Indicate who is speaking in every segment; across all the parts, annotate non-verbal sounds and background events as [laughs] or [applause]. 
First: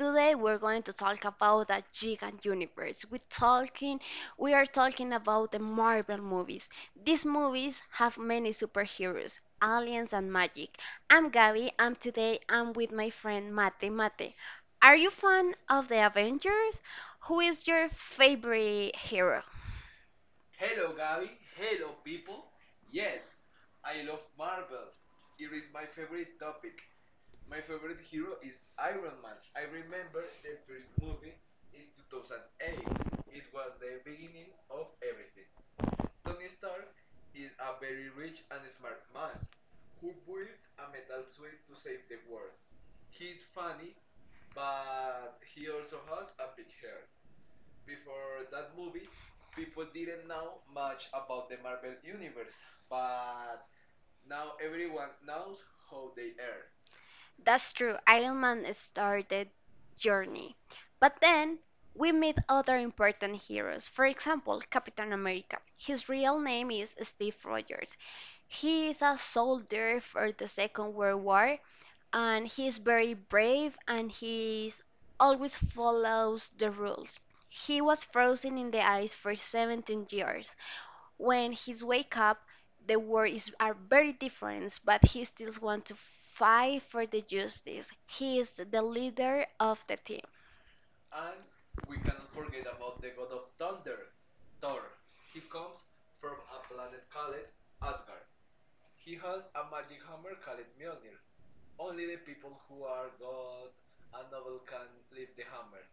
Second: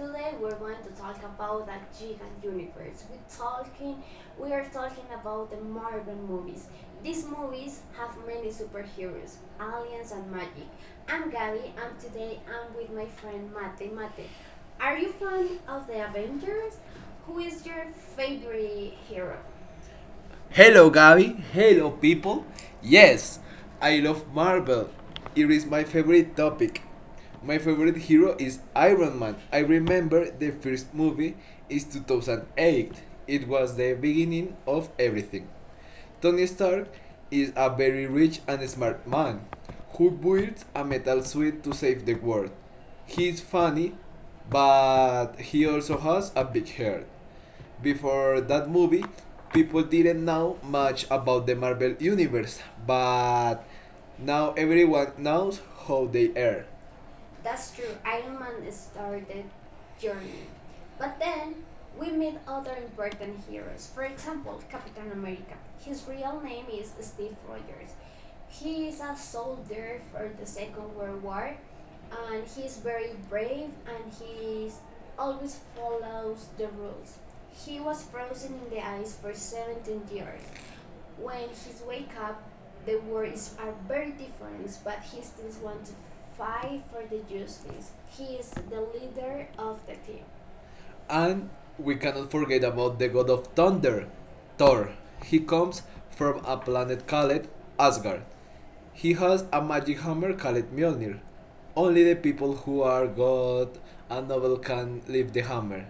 Speaker 1: Today, we're going to talk about a
Speaker 2: at
Speaker 1: giant
Speaker 2: Universe.
Speaker 1: universe. We're
Speaker 2: We're
Speaker 1: talking,
Speaker 2: talking about
Speaker 1: we are talking about
Speaker 2: the
Speaker 1: the
Speaker 2: Marvel
Speaker 1: Marvel
Speaker 2: movies.
Speaker 1: movies. These
Speaker 2: This is
Speaker 1: movies
Speaker 2: how
Speaker 1: have
Speaker 2: many
Speaker 1: many
Speaker 2: superheroes.
Speaker 1: superheroes, aliens, and magic. I'm Gabby, and today I'm
Speaker 2: With
Speaker 1: with
Speaker 2: my
Speaker 1: my
Speaker 2: friend
Speaker 1: friend Mate.
Speaker 2: Mate. Mate,
Speaker 1: Mate, are you fan of
Speaker 2: an
Speaker 1: the
Speaker 2: Avengers.
Speaker 1: Avengers? Who is your
Speaker 2: Who's favorite
Speaker 1: favorite hero?
Speaker 2: Hello, Gabi. Hello, people. Yes, I love Marvel. It is my favorite topic. My favorite hero is Iron Man. I remember the first movie is 2008. It was the beginning of everything. Tony Stark is a very rich and smart man who builds a metal suit to save the world. He's funny, but he also has a big heart. Before that movie, people didn't know much about the Marvel Universe, but now everyone knows how they are. That's
Speaker 1: That's
Speaker 2: true.
Speaker 1: true.
Speaker 2: Iron
Speaker 1: Iron
Speaker 2: Man
Speaker 1: Man
Speaker 2: started
Speaker 1: started
Speaker 2: journey.
Speaker 1: Journey.
Speaker 2: But
Speaker 1: But then
Speaker 2: we
Speaker 1: we
Speaker 2: meet
Speaker 1: meet other
Speaker 2: certain
Speaker 1: important heroes.
Speaker 2: heroes.
Speaker 1: For
Speaker 2: For example,
Speaker 1: example,
Speaker 2: Captain
Speaker 1: Captain America.
Speaker 2: America.
Speaker 1: His real
Speaker 2: His
Speaker 1: name
Speaker 2: name
Speaker 1: is
Speaker 2: is
Speaker 1: Steve
Speaker 2: Steve,
Speaker 1: Rogers.
Speaker 2: he
Speaker 1: He is
Speaker 2: is
Speaker 1: a
Speaker 2: a
Speaker 1: soldier for the Second World War and he is very
Speaker 2: very brave,
Speaker 1: brave
Speaker 2: and he is almost
Speaker 1: always follows the rules.
Speaker 2: he's
Speaker 1: He was frozen in the ice for
Speaker 2: 17
Speaker 1: 17
Speaker 2: years.
Speaker 1: years.
Speaker 2: When
Speaker 1: When he's wake up,
Speaker 2: the
Speaker 1: the
Speaker 2: war
Speaker 1: world is
Speaker 2: is
Speaker 1: are
Speaker 2: at
Speaker 1: very different,
Speaker 2: friends, but
Speaker 1: but
Speaker 2: he
Speaker 1: he still
Speaker 2: still
Speaker 1: wants
Speaker 2: wants
Speaker 1: to
Speaker 2: to
Speaker 1: fight for the
Speaker 2: fight
Speaker 1: justice.
Speaker 2: justice. He
Speaker 1: He
Speaker 2: is
Speaker 1: is
Speaker 2: the
Speaker 1: the
Speaker 2: liberty.
Speaker 1: leader of the team.
Speaker 2: And we cannot forget about the god of thunder, Thor. He comes from a planet called Asgard. He has a magic hammer called Mjolnir. Only the people who are god and noble can lift the hammer.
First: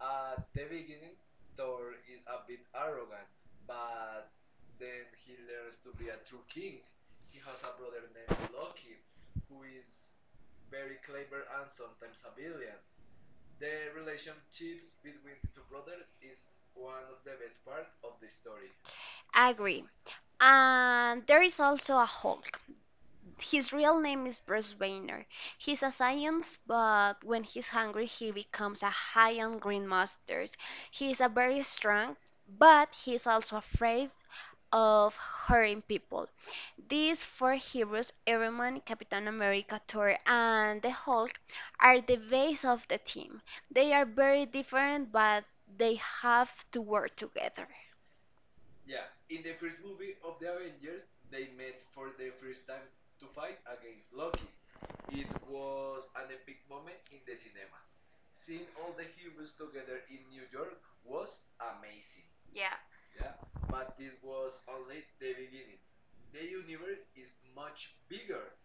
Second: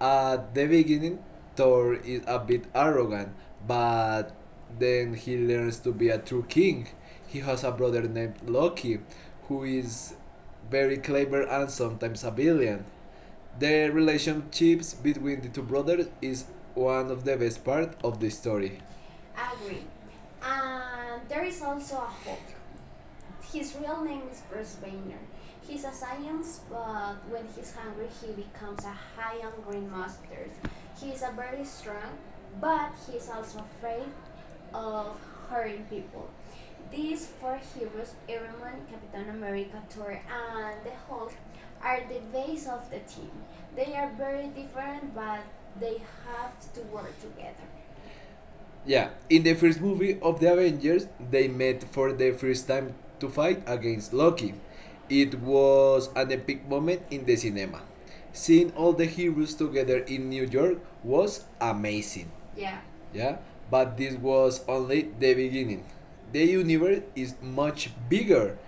Speaker 2: At the beginning, Thor is a bit arrogant, but then he learns to be a true king. He has a brother named Loki, who is very clever and sometimes a villain. The relationships between the two brothers is one of the best part of the story.
Speaker 1: Agree.
Speaker 2: And
Speaker 1: And there
Speaker 2: there
Speaker 1: is
Speaker 2: is a
Speaker 1: also a Hulk. His
Speaker 2: his
Speaker 1: real
Speaker 2: name
Speaker 1: name
Speaker 2: is
Speaker 1: is
Speaker 2: Bruce
Speaker 1: Bruce
Speaker 2: Banner.
Speaker 1: Banner.
Speaker 2: He
Speaker 1: He's a science,
Speaker 2: becomes
Speaker 1: but when he's
Speaker 2: hungry,
Speaker 1: hungry, he
Speaker 2: he
Speaker 1: becomes a
Speaker 2: becomes
Speaker 1: giant green
Speaker 2: green monster.
Speaker 1: monsters. He is a very
Speaker 2: He can
Speaker 1: strong,
Speaker 2: buy
Speaker 1: but he's also afraid
Speaker 2: other
Speaker 1: of hurting
Speaker 2: people.
Speaker 1: people. These
Speaker 2: These
Speaker 1: four heroes, Iron Man, Captain
Speaker 2: American
Speaker 1: America, Thor, and the Hulk, are the base
Speaker 2: days of
Speaker 1: of
Speaker 2: the
Speaker 1: the
Speaker 2: team.
Speaker 1: team.
Speaker 2: They
Speaker 1: They are very different, but they
Speaker 2: they
Speaker 1: have to work together.
Speaker 2: Yeah, in the first movie of the Avengers, they met for the first time to fight against Loki. It was an epic moment in the cinema. Seeing all the heroes together in New York was amazing.
Speaker 1: Yeah.
Speaker 2: Yeah. Yeah, but this was only the beginning. The universe is much bigger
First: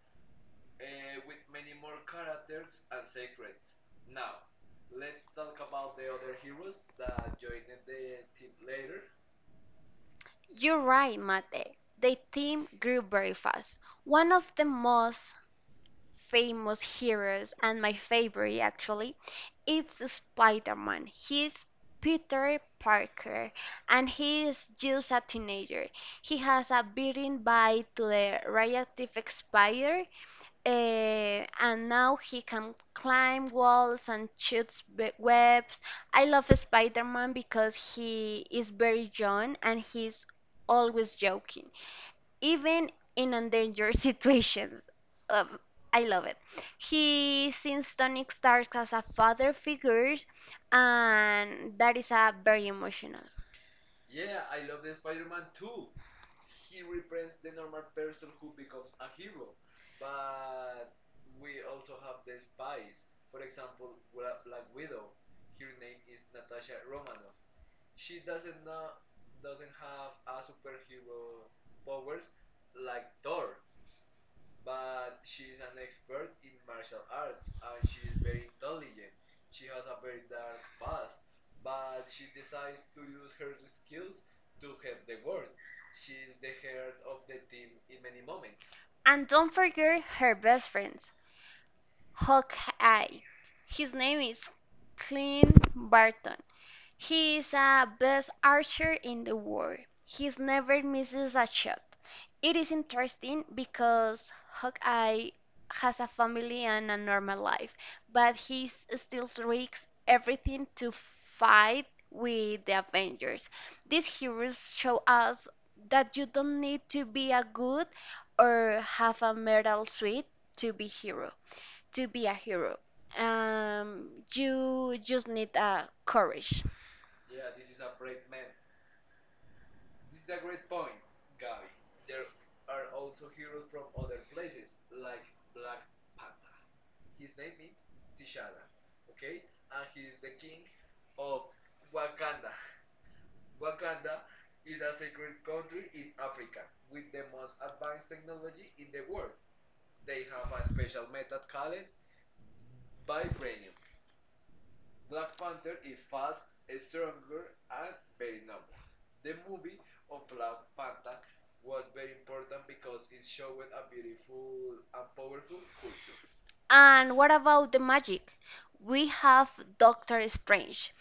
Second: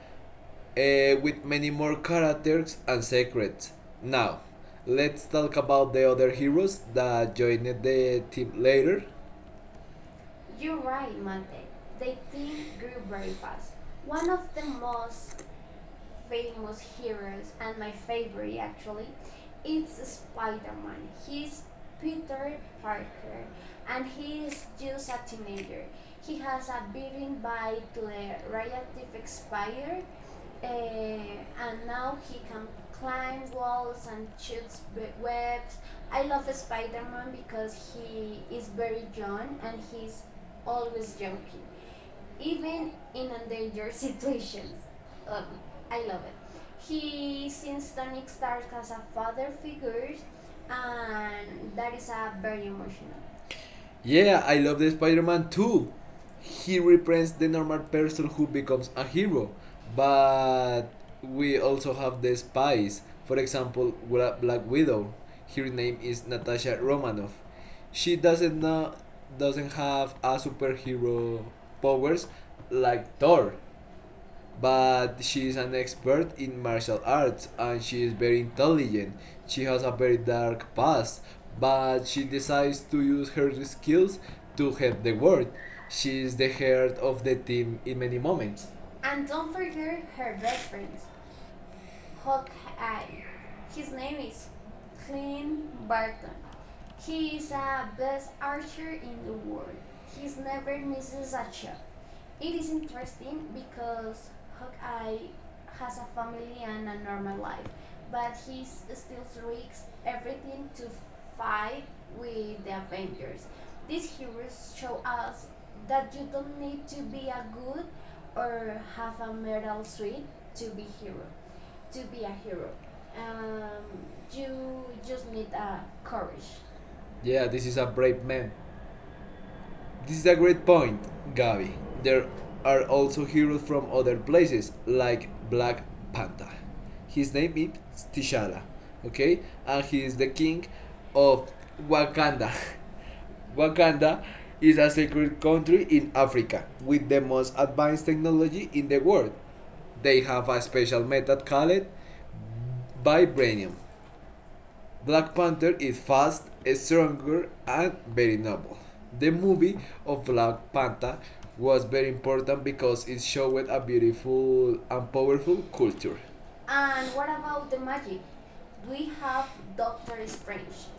Speaker 2: with many more characters and secrets. Now, let's talk about the other heroes that joined the team later.
Speaker 1: You're
Speaker 2: You're
Speaker 1: right,
Speaker 2: right, man.
Speaker 1: Mate. The
Speaker 2: The thing
Speaker 1: team
Speaker 2: Greece
Speaker 1: grew very fast. One of the most famous heroes and my
Speaker 2: was his
Speaker 1: favorite
Speaker 2: reality.
Speaker 1: actually
Speaker 2: It's
Speaker 1: it's Spider-Man
Speaker 2: spawn. He's
Speaker 1: he's Peter Parker and he is just
Speaker 2: a
Speaker 1: a
Speaker 2: teenager.
Speaker 1: teenager he has a
Speaker 2: He even
Speaker 1: beating by to the radioactive
Speaker 2: bikes by
Speaker 1: spider
Speaker 2: um,
Speaker 1: and now he can climb walls and
Speaker 2: just
Speaker 1: shoots webs I love Spider-Man because he
Speaker 2: he
Speaker 1: is very young and
Speaker 2: is
Speaker 1: he's always
Speaker 2: working.
Speaker 1: joking
Speaker 2: It's
Speaker 1: even in endangered [laughs]
Speaker 2: dangerous.
Speaker 1: situations. Um, I
Speaker 2: I,
Speaker 1: love it. He sees Tony Stark as a father figure,
Speaker 2: he and
Speaker 1: and that is
Speaker 2: that's
Speaker 1: a very
Speaker 2: very emotional.
Speaker 1: emotional.
Speaker 2: Yeah, I love the Spider-Man too. He represents the normal person who becomes a hero, but we also have the spies. For example, Black Widow. Her name is Natasha Romanoff. She doesn't know, doesn't have a superhero powers like Thor, but she is an expert in martial arts and she is very intelligent. She has a very dark past, but she decides to use her skills to help the world. She is the heart of the team in many moments.
Speaker 1: And don't forget her
Speaker 2: And
Speaker 1: best
Speaker 2: friends.
Speaker 1: friends, Hawkeye. His name is
Speaker 2: He's
Speaker 1: Clint
Speaker 2: clean.
Speaker 1: Barton. He
Speaker 2: He is
Speaker 1: is a best archer in
Speaker 2: the
Speaker 1: the
Speaker 2: world.
Speaker 1: world. He never misses a shot. It
Speaker 2: It is
Speaker 1: is interesting
Speaker 2: interesting because
Speaker 1: because Hawkeye
Speaker 2: he-
Speaker 1: has a family and a
Speaker 2: normal
Speaker 1: normal
Speaker 2: life.
Speaker 1: life, but he still risks everything to fight with
Speaker 2: With the
Speaker 1: the Avengers.
Speaker 2: Avengers.
Speaker 1: These
Speaker 2: These
Speaker 1: heroes
Speaker 2: heroes
Speaker 1: show
Speaker 2: show
Speaker 1: us
Speaker 2: us that
Speaker 1: that you
Speaker 2: you
Speaker 1: don't
Speaker 2: don't
Speaker 1: need
Speaker 2: need
Speaker 1: to
Speaker 2: to
Speaker 1: be
Speaker 2: be
Speaker 1: a
Speaker 2: a
Speaker 1: good
Speaker 2: good
Speaker 1: or
Speaker 2: or
Speaker 1: have
Speaker 2: have
Speaker 1: a
Speaker 2: a
Speaker 1: medal
Speaker 2: medal
Speaker 1: suit
Speaker 2: suit to
Speaker 1: to be
Speaker 2: be hero,
Speaker 1: hero,
Speaker 2: to
Speaker 1: to be
Speaker 2: be
Speaker 1: a
Speaker 2: a hero.
Speaker 1: hero.
Speaker 2: Um, you
Speaker 1: You just
Speaker 2: just need
Speaker 1: need
Speaker 2: courage.
Speaker 1: courage.
Speaker 2: Yeah, this is a brave man. This is a great point, Gabi. There are also heroes from other places, like Black Panther. His name is T'Challa, okay? And he is the king of Wakanda. [laughs] Wakanda is a secret country in Africa with the most advanced technology in the world. They have a special method called vibranium. Black Panther is fast, stronger, and very noble. The movie of Black Panther was very important because it showed a beautiful and powerful culture.
Speaker 1: And what about the magic? We
Speaker 2: We
Speaker 1: have
Speaker 2: have
Speaker 1: Doctor
Speaker 2: very strange.
Speaker 1: Strange.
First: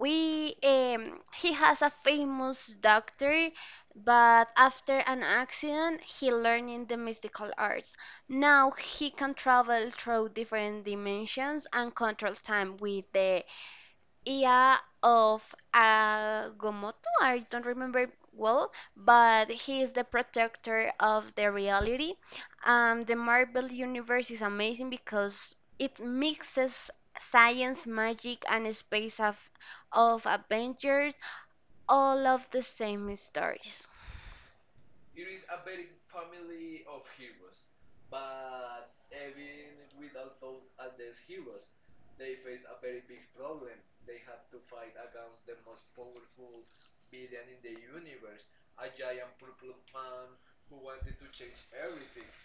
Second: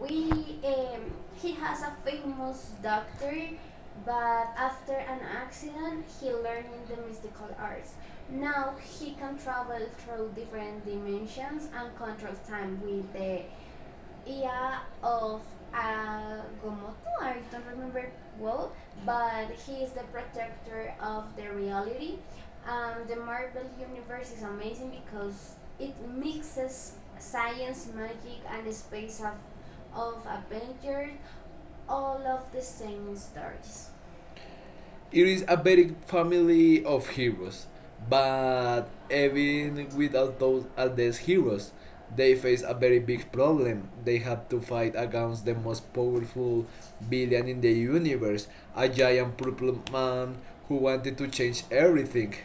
Speaker 2: We um,
Speaker 1: he
Speaker 2: he
Speaker 1: has a famous
Speaker 2: must
Speaker 1: doctor, but after an accident,
Speaker 2: learn
Speaker 1: he
Speaker 2: his
Speaker 1: learned in the mystical arts. Now he can travel through different
Speaker 2: different
Speaker 1: dimensions
Speaker 2: dimensions and
Speaker 1: and control time
Speaker 2: time
Speaker 1: with
Speaker 2: with the
Speaker 1: the
Speaker 2: it
Speaker 1: yeah, of Gomoto, I don't remember
Speaker 2: remember
Speaker 1: well, but he is the protector of
Speaker 2: the
Speaker 1: the reality.
Speaker 2: reality
Speaker 1: The Marvel Universe is amazing because it
Speaker 2: mixes
Speaker 1: mixes science, magic, and space of adventures, all of the same
Speaker 2: things.
Speaker 1: stories.
Speaker 2: It is a very family of heroes, but even without those as these heroes, they face a very big problem. They have to fight against the most powerful villain in the universe, a giant purple man who wanted to change everything.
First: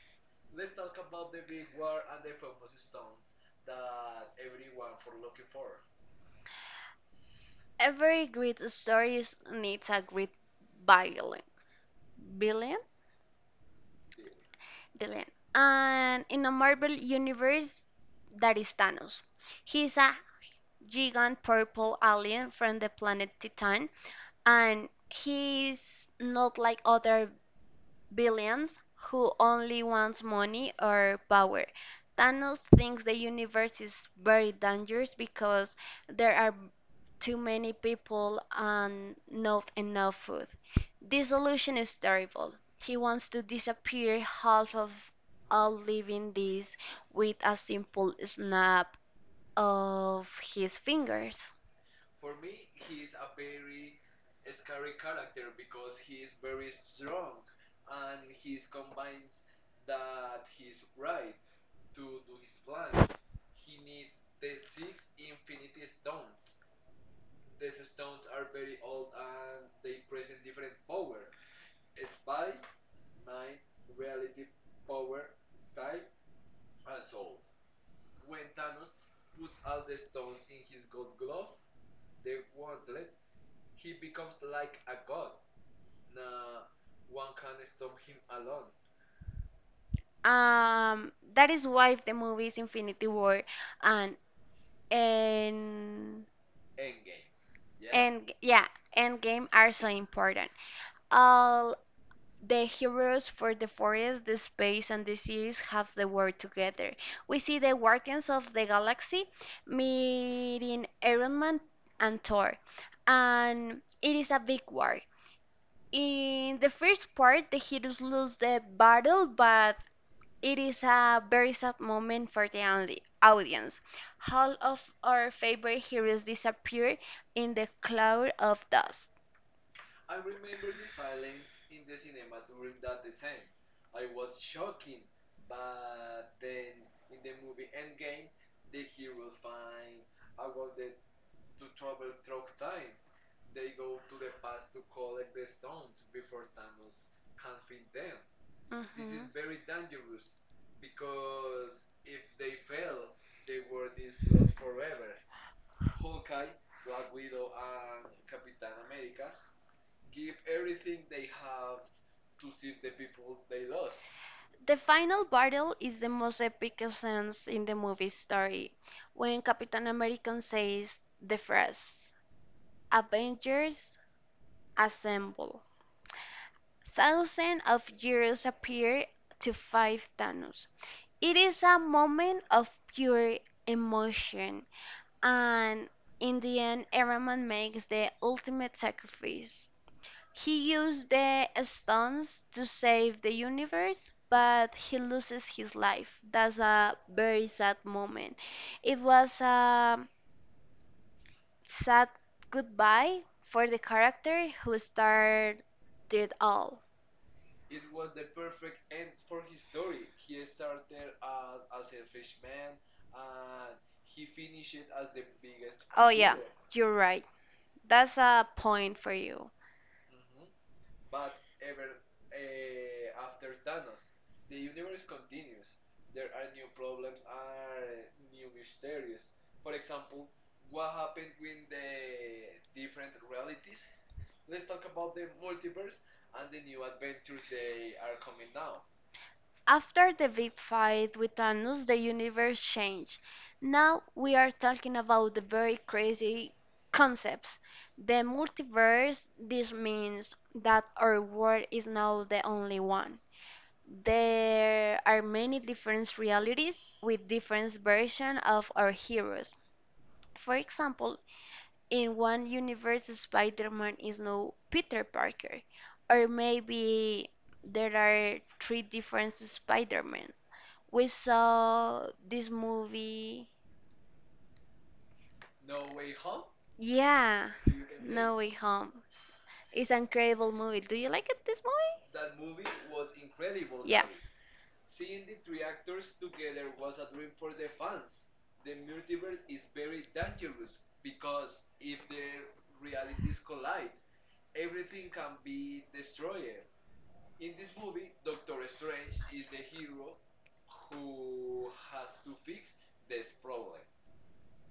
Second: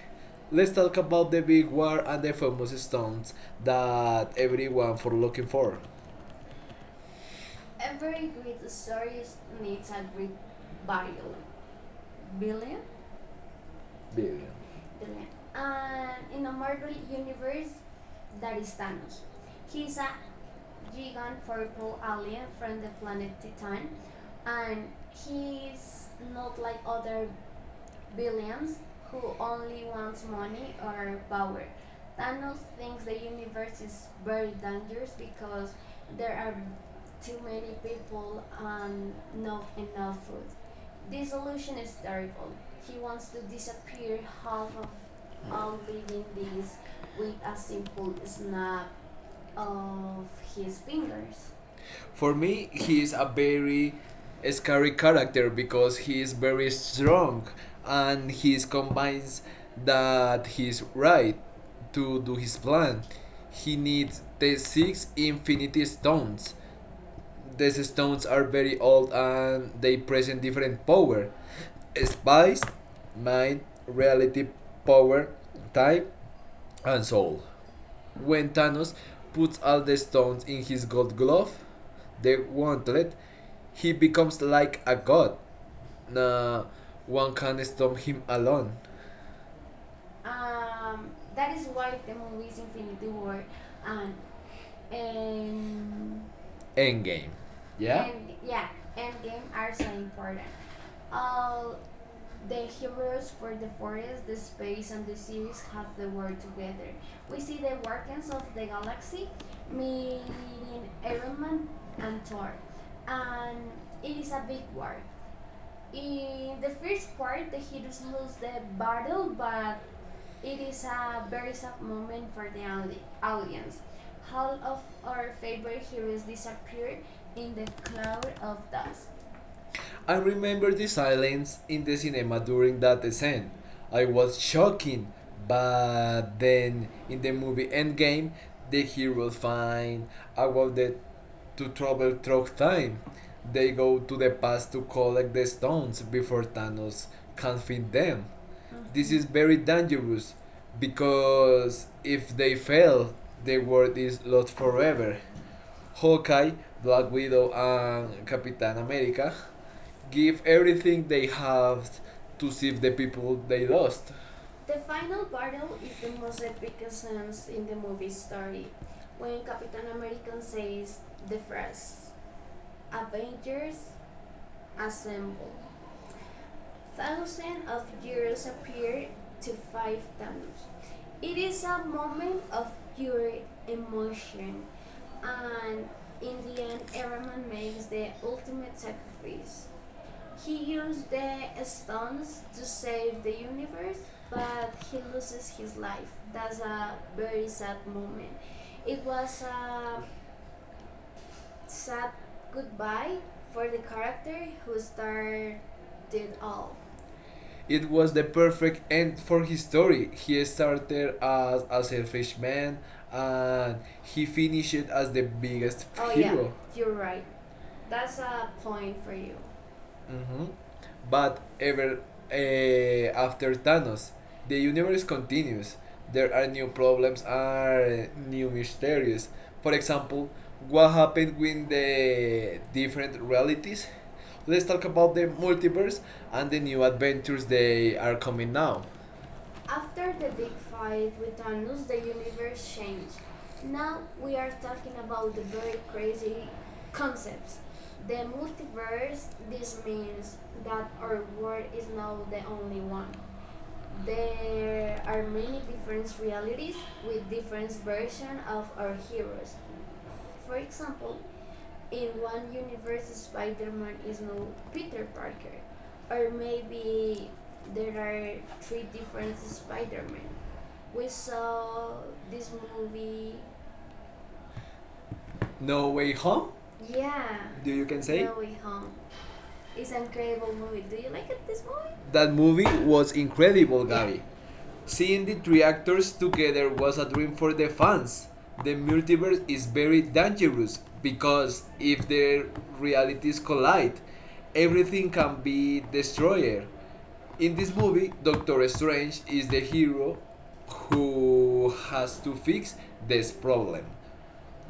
Speaker 2: Let's talk about the big war and the famous stones that everyone for looking for.
Speaker 1: Every great story needs
Speaker 2: Needs
Speaker 1: a
Speaker 2: a great
Speaker 1: great
Speaker 2: billion,
Speaker 1: villain. Villain?
Speaker 2: billion. Billion.
Speaker 1: Villain. And in a Marvel Universe, that is Thanos.
Speaker 2: Thanos.
Speaker 1: He's a
Speaker 2: He
Speaker 1: gigant purple alien from the planet
Speaker 2: planet Titan,
Speaker 1: Titan,
Speaker 2: and
Speaker 1: and
Speaker 2: his
Speaker 1: he's not like other
Speaker 2: hands
Speaker 1: billions who only wants money or power. Thanos thinks the universe
Speaker 2: versus
Speaker 1: is very dangerous because there are
Speaker 2: um
Speaker 1: too many people and
Speaker 2: no
Speaker 1: not enough food. This solution is terrible. He wants to disappear half of all
Speaker 2: leaving
Speaker 1: living beings
Speaker 2: these with
Speaker 1: with a
Speaker 2: a
Speaker 1: simple
Speaker 2: simple snap
Speaker 1: snap
Speaker 2: of
Speaker 1: of his
Speaker 2: his fingers.
Speaker 1: fingers.
Speaker 2: For me, he is a very scary character because he is very strong and he is combines that he is right to do his plan. He needs the six infinity stones. These stones are very old and they present different power. Spice, mind, reality, power, time, and soul. When Thanos puts all the stones in his gold glove, the gauntlet, he becomes like a god. Nah, one can stop him alone. Um,
Speaker 1: That is why the movie is
Speaker 2: Infinity
Speaker 1: Infinity War
Speaker 2: and
Speaker 1: and
Speaker 2: and
Speaker 1: and
Speaker 2: Endgame. Yeah? And
Speaker 1: and yeah,
Speaker 2: yeah,
Speaker 1: Endgame are so
Speaker 2: very.
Speaker 1: important. All the
Speaker 2: The
Speaker 1: heroes
Speaker 2: heroes
Speaker 1: for the forest, the space, and
Speaker 2: and
Speaker 1: the
Speaker 2: the
Speaker 1: series
Speaker 2: series
Speaker 1: have the
Speaker 2: are
Speaker 1: work
Speaker 2: together.
Speaker 1: together. We see the Guardians of the Galaxy
Speaker 2: Me,
Speaker 1: meeting Iron Man
Speaker 2: man, and
Speaker 1: and Thor,
Speaker 2: and
Speaker 1: and it
Speaker 2: it
Speaker 1: is a big war. In the first part, the heroes lose the battle,
Speaker 2: built by
Speaker 1: but it is a very sad moment for the
Speaker 2: the audience.
Speaker 1: audience. All of our favorite heroes disappear in the cloud of dust.
Speaker 2: I remember the silence in the cinema during that scene. I was shocking, but then in the movie Endgame, the heroes find out that to travel through time. They go to the past to collect the stones before Thanos can find them. This is
Speaker 1: Mhm.
Speaker 2: very dangerous because if they fail, the world is lost forever. Hawkeye, Black Widow, and Captain America give everything they have to save the people they lost. The
Speaker 1: The
Speaker 2: final
Speaker 1: final battle
Speaker 2: battle is
Speaker 1: is the
Speaker 2: the
Speaker 1: most
Speaker 2: most epic
Speaker 1: epic scene
Speaker 2: scenes in
Speaker 1: in the
Speaker 2: the
Speaker 1: movie
Speaker 2: movie story.
Speaker 1: story
Speaker 2: When
Speaker 1: when
Speaker 2: God
Speaker 1: Captain America
Speaker 2: says
Speaker 1: says the
Speaker 2: the first
Speaker 1: phrase, Avengers
Speaker 2: assemble,
Speaker 1: assemble. Thousands of
Speaker 2: heroes
Speaker 1: heroes appear
Speaker 2: appear to
Speaker 1: to
Speaker 2: fight
Speaker 1: fight
Speaker 2: Thanos.
Speaker 1: Thanos.
Speaker 2: It
Speaker 1: It is a
Speaker 2: comes
Speaker 1: moment
Speaker 2: of
Speaker 1: of
Speaker 2: pure
Speaker 1: pure
Speaker 2: emotion
Speaker 1: emotion
Speaker 2: and
Speaker 1: and in
Speaker 2: it
Speaker 1: the end, Iron Man makes
Speaker 2: makes the
Speaker 1: the ultimate
Speaker 2: ultimate sacrifice.
Speaker 1: sacrifice.
Speaker 2: He
Speaker 1: He
Speaker 2: used
Speaker 1: used
Speaker 2: the
Speaker 1: the
Speaker 2: belongs
Speaker 1: stones to
Speaker 2: to
Speaker 1: save
Speaker 2: the
Speaker 1: the
Speaker 2: universe,
Speaker 1: universe,
Speaker 2: but
Speaker 1: but he loses
Speaker 2: his
Speaker 1: his
Speaker 2: life
Speaker 1: life.
Speaker 2: that
Speaker 1: That's a very
Speaker 2: very sad
Speaker 1: sad
Speaker 2: moment.
Speaker 1: moment. It was a
Speaker 2: It's
Speaker 1: sad
Speaker 2: goodbye
Speaker 1: goodbye
Speaker 2: for
Speaker 1: for the character
Speaker 2: who
Speaker 1: who
Speaker 2: started
Speaker 1: started it
Speaker 2: all.
Speaker 1: all.
Speaker 2: It was the perfect end for his story. He started as a selfish man and he finished as the
Speaker 1: It
Speaker 2: biggest.
Speaker 1: Oh,
Speaker 2: Oh
Speaker 1: yeah,
Speaker 2: hero. Yeah, you're
Speaker 1: you're right.
Speaker 2: right. That
Speaker 1: That's a point
Speaker 2: point for
Speaker 1: for
Speaker 2: you.
Speaker 1: you.
Speaker 2: Mhm. But ever after Thanos, the universe continues. There are new problems, are new mysteries. For example, what happened with the different realities? Let's talk about the multiverse and the new adventures they are coming now.
Speaker 1: After
Speaker 2: After
Speaker 1: the
Speaker 2: the big
Speaker 1: big
Speaker 2: fight
Speaker 1: fight with
Speaker 2: with
Speaker 1: Thanos,
Speaker 2: Thanos, the
Speaker 1: the universe
Speaker 2: universe changed.
Speaker 1: changed.
Speaker 2: Now
Speaker 1: Now we are talking
Speaker 2: about
Speaker 1: about the
Speaker 2: the very
Speaker 1: very
Speaker 2: crazy
Speaker 1: crazy
Speaker 2: concepts.
Speaker 1: concepts. The
Speaker 2: The multiverse,
Speaker 1: multiverse, this
Speaker 2: this means
Speaker 1: means that our
Speaker 2: there
Speaker 1: world
Speaker 2: is
Speaker 1: is now
Speaker 2: no
Speaker 1: the only
Speaker 2: only one.
Speaker 1: one. There
Speaker 2: There
Speaker 1: are
Speaker 2: are many
Speaker 1: many
Speaker 2: different
Speaker 1: different
Speaker 2: realities
Speaker 1: realities
Speaker 2: with
Speaker 1: with
Speaker 2: different
Speaker 1: different versions of our
Speaker 2: heroes.
Speaker 1: heroes. For
Speaker 2: For
Speaker 1: example,
Speaker 2: example, in
Speaker 1: in one
Speaker 2: one
Speaker 1: universe,
Speaker 2: universe,
Speaker 1: Spider
Speaker 2: Spider-Man
Speaker 1: Man is
Speaker 2: is no
Speaker 1: no Peter
Speaker 2: Peter,
Speaker 1: Parker, or
Speaker 2: or
Speaker 1: maybe
Speaker 2: maybe there
Speaker 1: there are
Speaker 2: are
Speaker 1: three
Speaker 2: three
Speaker 1: different
Speaker 2: different Spider-Man.
Speaker 1: Spider Men. We saw this
Speaker 2: This movie,
Speaker 1: movie.
Speaker 2: No Way Home, yeah,
Speaker 1: Yeah,
Speaker 2: do you can say?
Speaker 1: No
Speaker 2: No
Speaker 1: Way
Speaker 2: Way Home,
Speaker 1: Home. It's an
Speaker 2: the
Speaker 1: incredible movie.
Speaker 2: movie.
Speaker 1: Do
Speaker 2: Do you
Speaker 1: you like
Speaker 2: like
Speaker 1: it,
Speaker 2: it?
Speaker 1: this
Speaker 2: This movie? That
Speaker 1: movie?
Speaker 2: movie was incredible,
Speaker 1: Yeah.
Speaker 2: Gabi. Yeah. Seeing the three actors together was a dream for the fans. The multiverse is very dangerous because if their realities collide, everything can be destroyed. In this movie, Doctor Strange is the hero who has to fix this problem.